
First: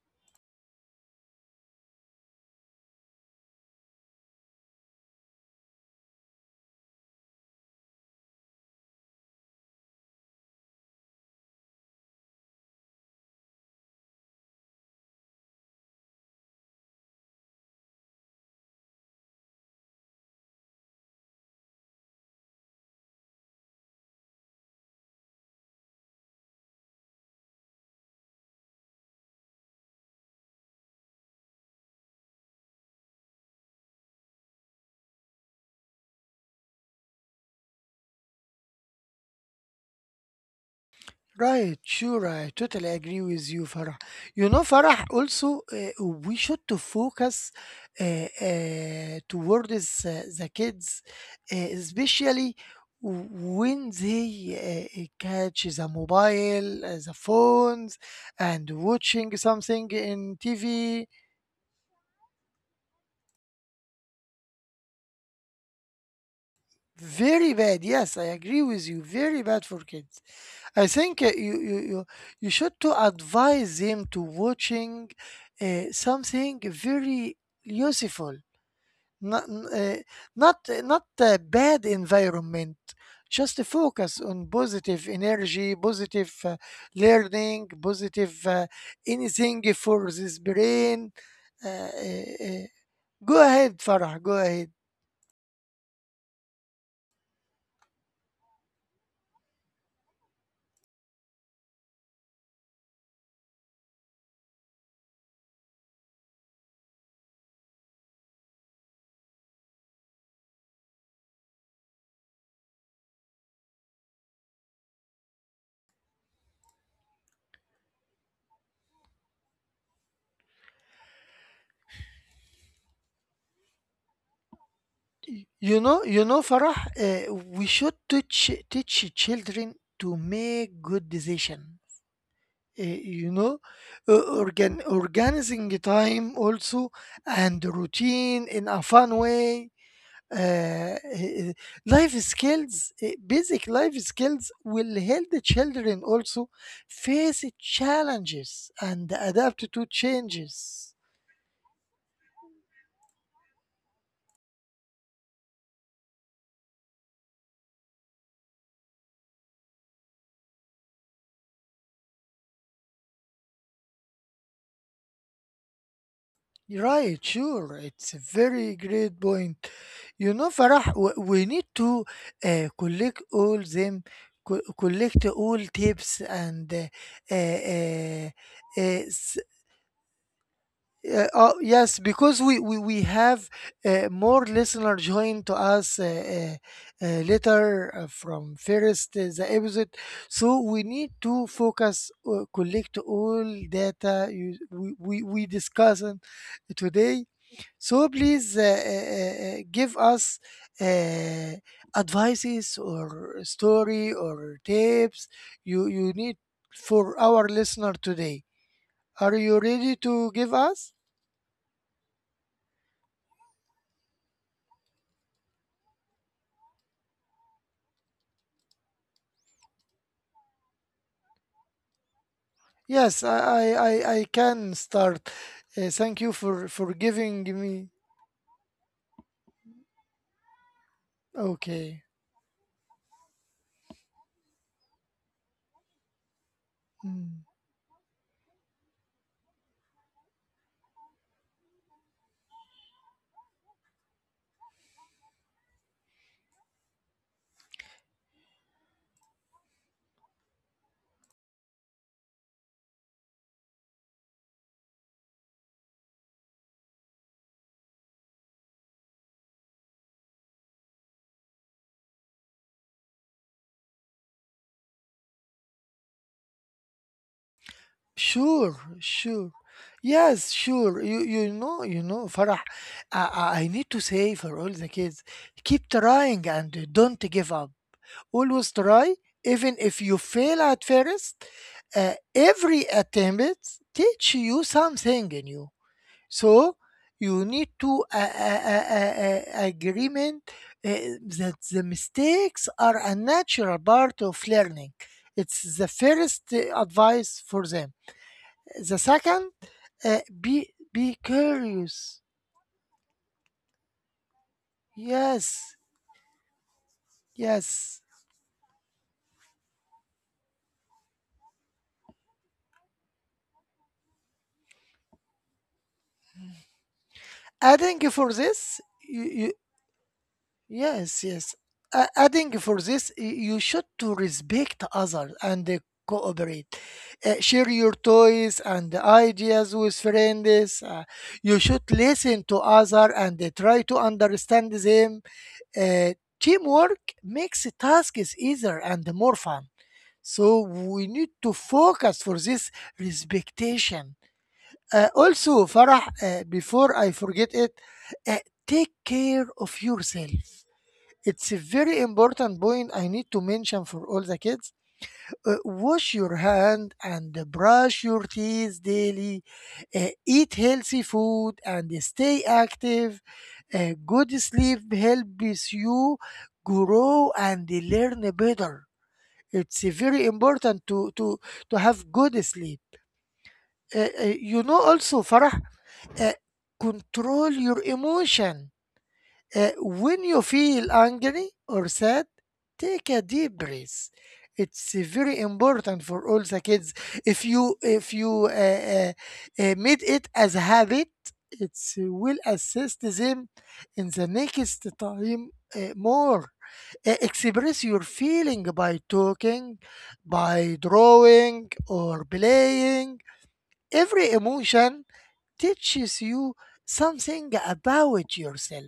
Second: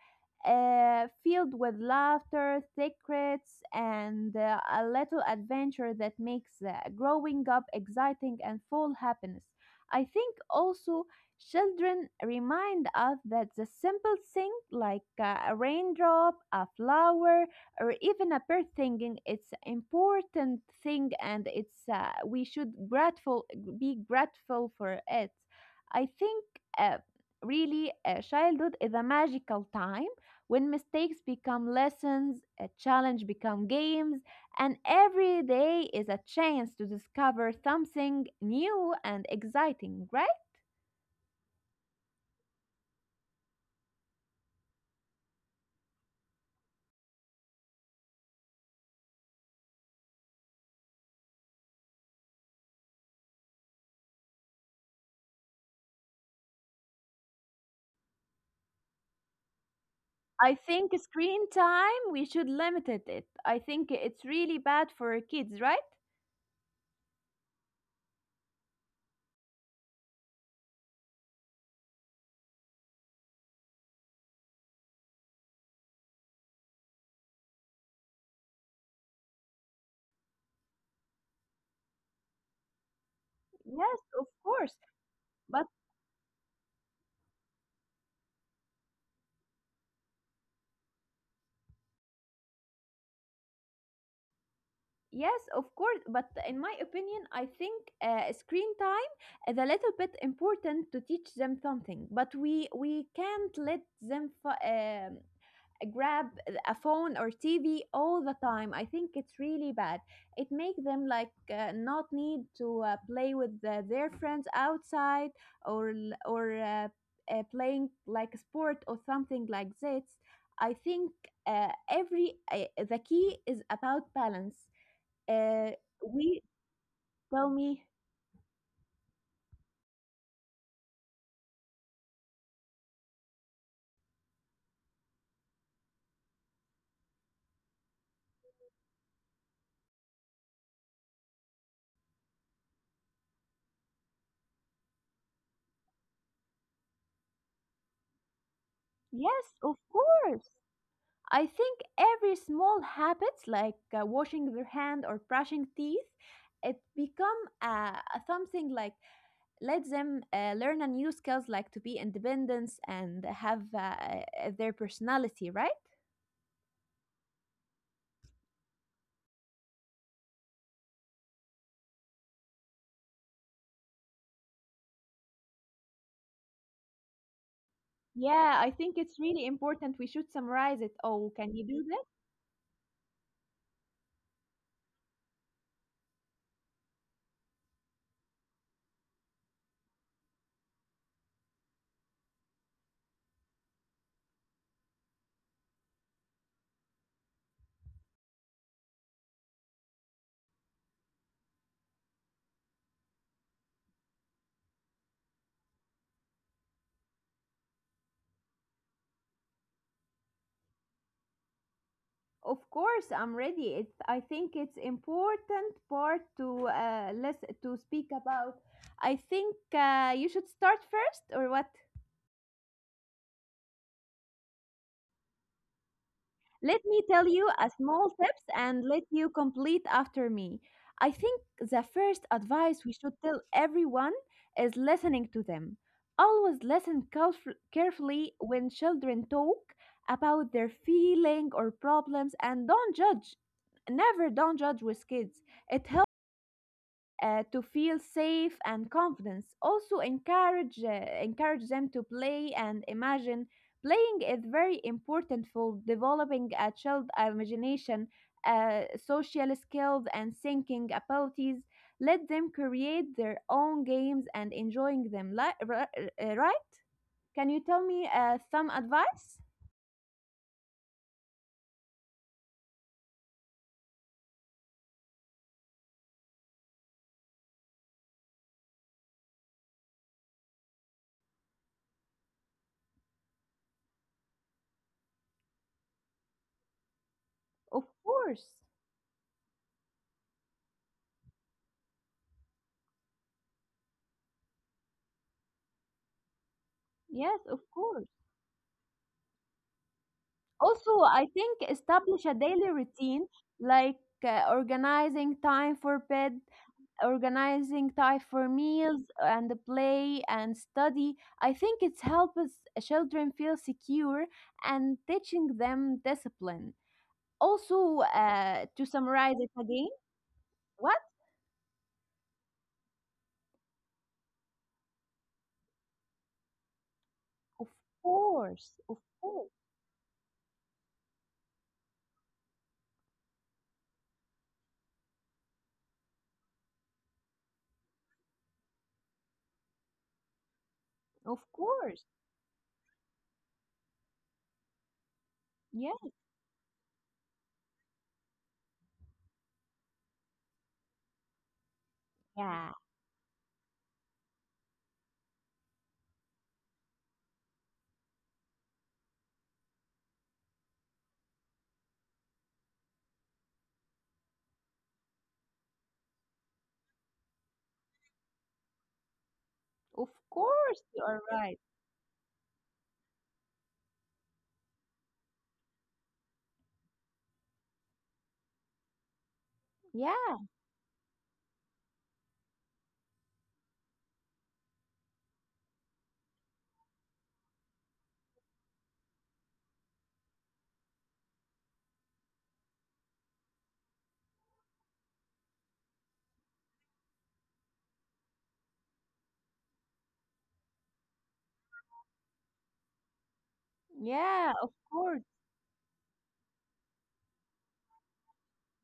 [SPEAKER 1] filled with laughter, secrets, and a little adventure that makes growing up exciting and full happiness. I think also children remind us that the simple thing like a raindrop, a flower, or even a bird thinking it's important thing and it's we should grateful be grateful for it. I think uh, really childhood is a magical time when mistakes become lessons a challenge become games and every day is a chance to discover something new and exciting, right?
[SPEAKER 2] Right, sure. I totally agree with you, Farah. You know, Farah, also, we should to focus uh, towards the kids, especially when they catch the mobile, the phones, and watching something in
[SPEAKER 1] I think
[SPEAKER 2] TV.
[SPEAKER 1] screen time we should limit it. I think it's really bad for kids, right?
[SPEAKER 2] Very bad. Yes, I agree with you. Very bad for kids. I think you should to advise him to watching something very useful, not uh, not not a bad environment. Just to
[SPEAKER 1] Yes, of
[SPEAKER 2] focus on
[SPEAKER 1] course.
[SPEAKER 2] positive
[SPEAKER 1] But
[SPEAKER 2] energy, positive learning, positive anything for this brain. Uh, uh, uh, Go ahead, Farah. Go ahead.
[SPEAKER 1] yes, of course. But in my opinion, I think screen time is a little bit important to teach them something. But we can't let them grab a phone or TV all the time. I think it's really bad. It makes them like not need to play with their friends outside or playing like a sport or something like this. I think every the key is about balance. Uh,
[SPEAKER 2] You know, you
[SPEAKER 1] we
[SPEAKER 2] know, Farah.
[SPEAKER 1] tell
[SPEAKER 2] We
[SPEAKER 1] me,
[SPEAKER 2] should teach teach children to make good decision, you know, organizing time also, and routine in a fun way. uh, uh, Life skills, basic life skills will help the children also face challenges and
[SPEAKER 1] yes, of
[SPEAKER 2] adapt to
[SPEAKER 1] course.
[SPEAKER 2] changes.
[SPEAKER 1] I think every small habit, like washing their hand or brushing teeth, it become a something like let them learn a new skills, like to be independence and have their personality, right?
[SPEAKER 2] Right, sure. It's a very great point. You know, Farah, we need to collect all them, collect all tips and uh, uh,
[SPEAKER 1] Yeah, I think
[SPEAKER 2] uh,
[SPEAKER 1] it's
[SPEAKER 2] s-
[SPEAKER 1] really important. We should summarize it. Oh, can
[SPEAKER 2] oh,
[SPEAKER 1] you do
[SPEAKER 2] yes, because we have more listener join to us later from first the episode. So we need to focus, collect all data we discussed today. So please give us uh, advices or story or tips you you need for our listener today. Are you ready to give us?
[SPEAKER 1] of course, I'm ready. It, I think it's important part to less to speak about. I think you should start first, or what?
[SPEAKER 2] Yes, I can start. Thank you for
[SPEAKER 1] Let me
[SPEAKER 2] giving
[SPEAKER 1] tell you a
[SPEAKER 2] me.
[SPEAKER 1] small tips and let you complete after me. I think the
[SPEAKER 2] Okay.
[SPEAKER 1] first advice we should tell everyone is listening to them. Always listen
[SPEAKER 2] Mm.
[SPEAKER 1] carefully when children talk about their feeling or problems, and don't judge. Never don't judge with kids. It to feel safe and confidence. Also, encourage them to play and imagine. Playing is very important for developing a child imagination, social skills, and thinking abilities. Let them create their own games and enjoying them. Right? Can you tell me
[SPEAKER 2] Sure,
[SPEAKER 1] some
[SPEAKER 2] sure.
[SPEAKER 1] advice?
[SPEAKER 2] Yes, sure. You know, Farah. I need to say for all the kids, keep trying and don't give up. Always try, even if you fail at first. Every attempt teach you something new. So you need to
[SPEAKER 1] Of course.
[SPEAKER 2] agreement uh, that the mistakes are a natural part of learning. It's the first advice
[SPEAKER 1] Yes,
[SPEAKER 2] for
[SPEAKER 1] of
[SPEAKER 2] them.
[SPEAKER 1] course.
[SPEAKER 2] The second, be
[SPEAKER 1] Also, I think
[SPEAKER 2] curious.
[SPEAKER 1] establish a daily routine like organizing
[SPEAKER 2] Yes,
[SPEAKER 1] time for bed,
[SPEAKER 2] yes.
[SPEAKER 1] organizing time for meals and play and study. I think it's helps children feel secure and teaching them discipline.
[SPEAKER 2] Adding
[SPEAKER 1] Also,
[SPEAKER 2] for this,
[SPEAKER 1] to
[SPEAKER 2] you, you,
[SPEAKER 1] summarize it again, what?
[SPEAKER 2] Yes, yes. I think for this, you should to respect others and cooperate. Share
[SPEAKER 1] Of
[SPEAKER 2] your toys
[SPEAKER 1] course,
[SPEAKER 2] and
[SPEAKER 1] of course,
[SPEAKER 2] ideas with friends. You should listen to others and try to understand them. Uh, Teamwork makes tasks easier and more fun. So we need to
[SPEAKER 1] of course.
[SPEAKER 2] focus for this respectation. Also, Farah,
[SPEAKER 1] Yeah,
[SPEAKER 2] before I forget it, uh, take care of yourself. It's a very important
[SPEAKER 1] yeah,
[SPEAKER 2] point I need to mention for all the kids. Wash your hand and brush your teeth daily. Eat healthy food and stay active. Good sleep helps you grow and learn better. It's
[SPEAKER 1] of
[SPEAKER 2] very
[SPEAKER 1] course,
[SPEAKER 2] important
[SPEAKER 1] you are right.
[SPEAKER 2] to have good sleep. You know also, Farah, uh, control your emotion when you
[SPEAKER 1] Yeah,
[SPEAKER 2] feel angry or sad, take a deep breath. It's very important for all the kids. If you made it as a habit, it will assist them in the next time more. Express your feeling by talking, by drawing or playing. Every
[SPEAKER 1] yeah, of
[SPEAKER 2] emotion
[SPEAKER 1] course.
[SPEAKER 2] teaches you something about yourself.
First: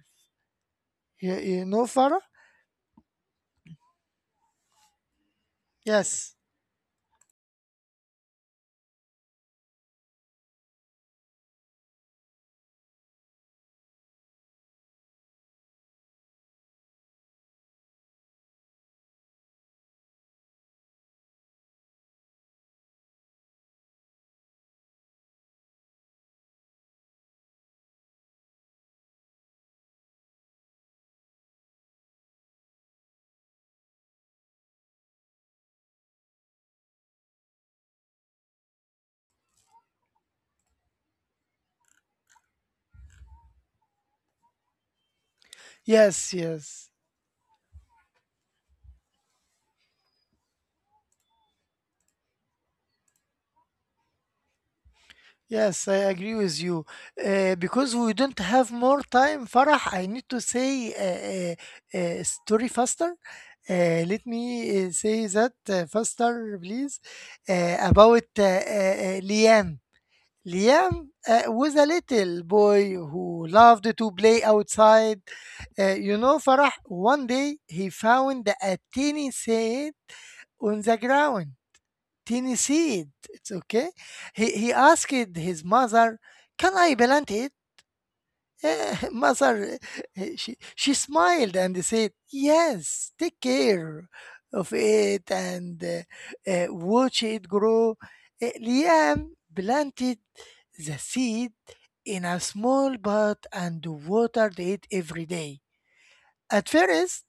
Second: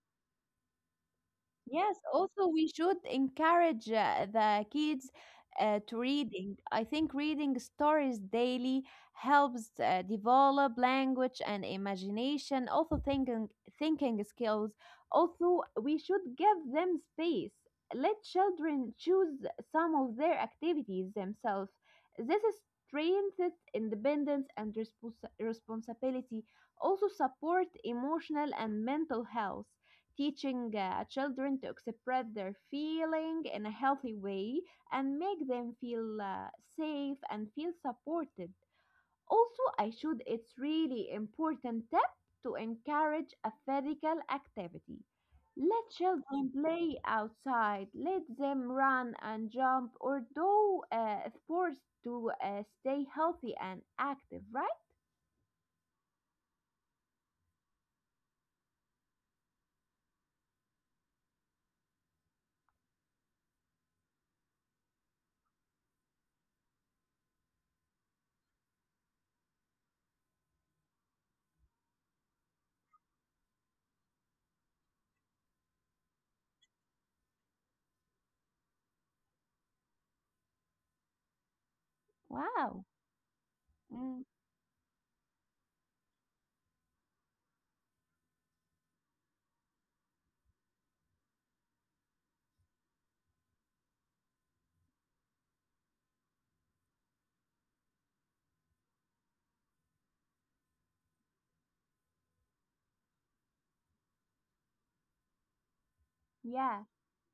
[SPEAKER 2] Yeah, yeah. No,
[SPEAKER 1] Yes,
[SPEAKER 2] Farah?
[SPEAKER 1] also we should encourage the kids to
[SPEAKER 2] Yes.
[SPEAKER 1] reading. I think reading stories daily helps develop language and imagination, also thinking skills. Also, we should give them space. Let children choose some of their activities themselves. This is strengthens independence and responsibility. Also support emotional and mental health teaching children to express their feeling in a healthy way and make them feel safe and feel supported. Also, I should it's really important tip to encourage a physical activity. Let
[SPEAKER 2] Yes,
[SPEAKER 1] children
[SPEAKER 2] yes.
[SPEAKER 1] play outside. Let them run and jump or do sports to stay healthy and active, right?
[SPEAKER 2] Yes, I agree with you. Because we don't have more time, Farah, I need to say story faster. Let me say that faster, please. About Liam. Liam was a little boy who loved to play outside. You know, Farah, one day he found a tiny seed on the ground. Teeny
[SPEAKER 1] Wow.
[SPEAKER 2] seed. It's okay.
[SPEAKER 1] Mm,
[SPEAKER 2] He asked his mother, "Can I plant it?" Mother, she smiled and said, "Yes, take care of it and watch it grow." Liam planted the seed in a small pot and watered it every day. At
[SPEAKER 1] yeah.
[SPEAKER 2] first,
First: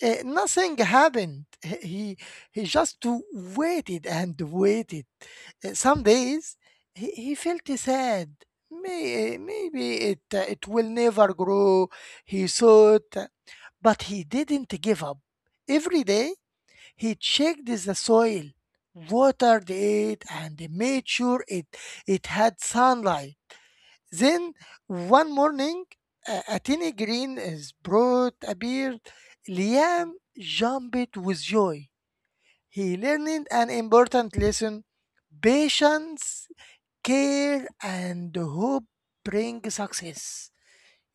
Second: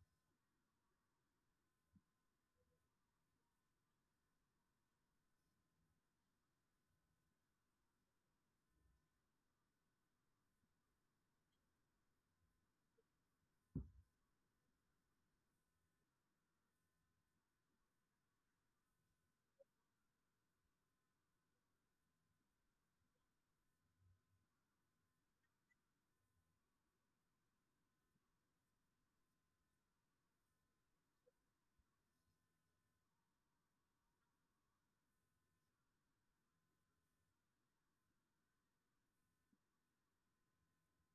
[SPEAKER 2] nothing happened. He he just waited and waited. Some days he felt sad. Maybe it will never grow, he thought. But he didn't give up. Every day he checked the soil, watered it, and made sure it had sunlight. Then one morning, a tiny green sprout appeared. Liam jumped with joy. He learned an important lesson: patience, care and hope bring success.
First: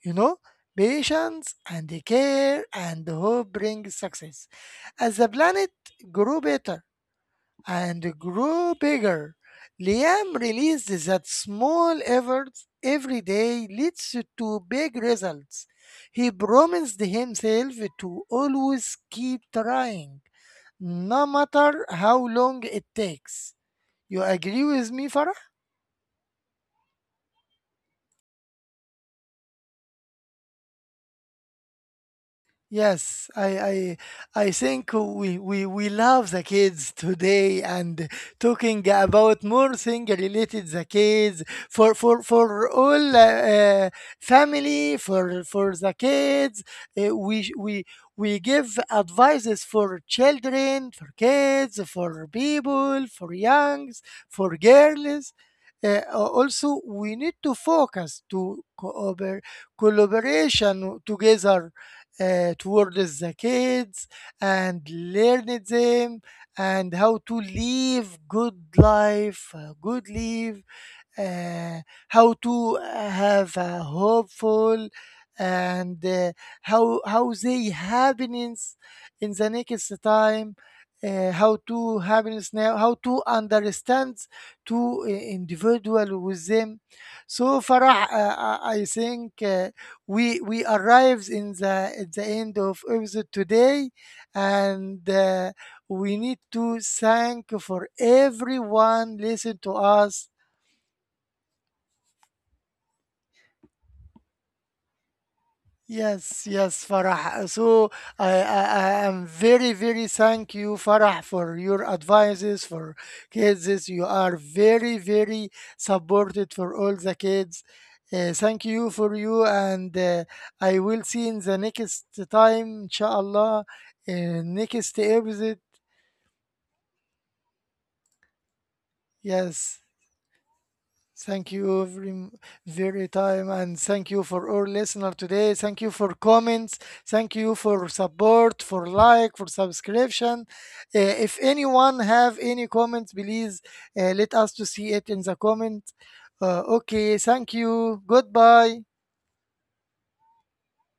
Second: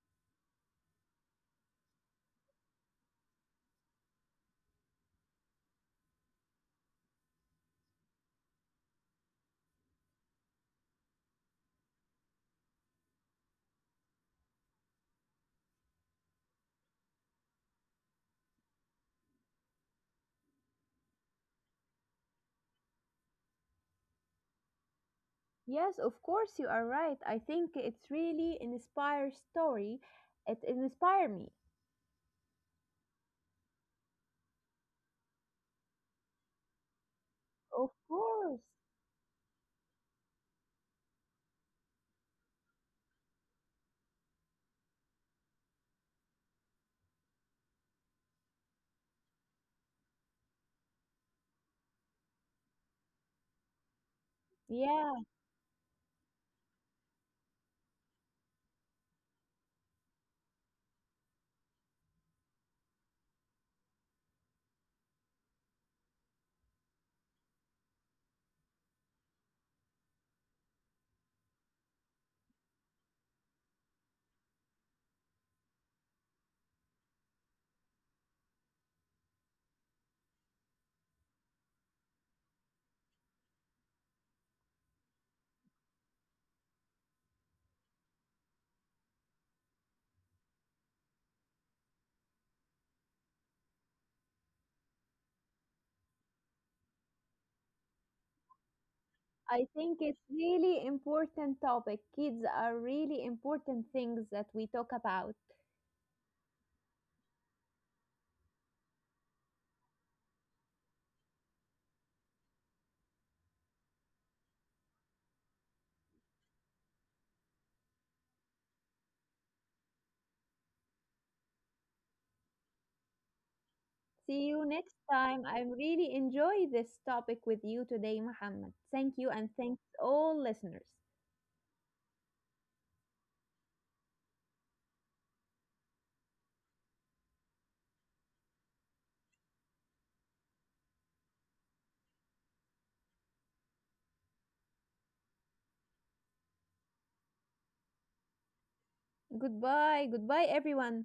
[SPEAKER 2] You know, patience and care and hope bring success. As the planet grew better and grew bigger, Liam realized that small efforts every day leads to big results. He promised himself to always keep trying, no matter how long it takes. You agree with me, Farah?
[SPEAKER 1] Yes, of course, you are right. I think it's really an inspire story. It inspired me.
[SPEAKER 2] Yes, I think we love the kids today
[SPEAKER 1] Of
[SPEAKER 2] and
[SPEAKER 1] course.
[SPEAKER 2] talking about more thing related the kids for all family for the kids, uh, we sh- we we give advices for children, for kids, for people, for youngs, for
[SPEAKER 1] Yeah,
[SPEAKER 2] girls, also we need to focus to cooper collaboration together towards the kids and learn them and how to live good life, good life, uh, how to have a hopeful and how they happiness in the next time, how to happiness now, how to understand to individual with them. So Farah, I think we arrived in the at the end of episode today, and we need to thank for everyone listen
[SPEAKER 1] I
[SPEAKER 2] to
[SPEAKER 1] think it's
[SPEAKER 2] us.
[SPEAKER 1] really important topic. Kids are really important things that we talk about.
[SPEAKER 2] Yes, yes, Farah. So I am very, very thank you, Farah, for your advices for kids. You are very, very supported for all the kids. Thank you for you, and I will see in the next time, inshallah, uh,
[SPEAKER 1] See you next
[SPEAKER 2] next
[SPEAKER 1] time. I
[SPEAKER 2] episode.
[SPEAKER 1] really enjoy this topic with you today, Muhammad. Thank you and thanks
[SPEAKER 2] Yes.
[SPEAKER 1] all listeners.
[SPEAKER 2] Thank you very, very time and thank you for our listener today. Thank you for comments. Thank you for support, for like, for subscription. If anyone have any comments, please let us to see it in the comment. Okay, thank you. Goodbye.
[SPEAKER 1] Goodbye. Goodbye, everyone.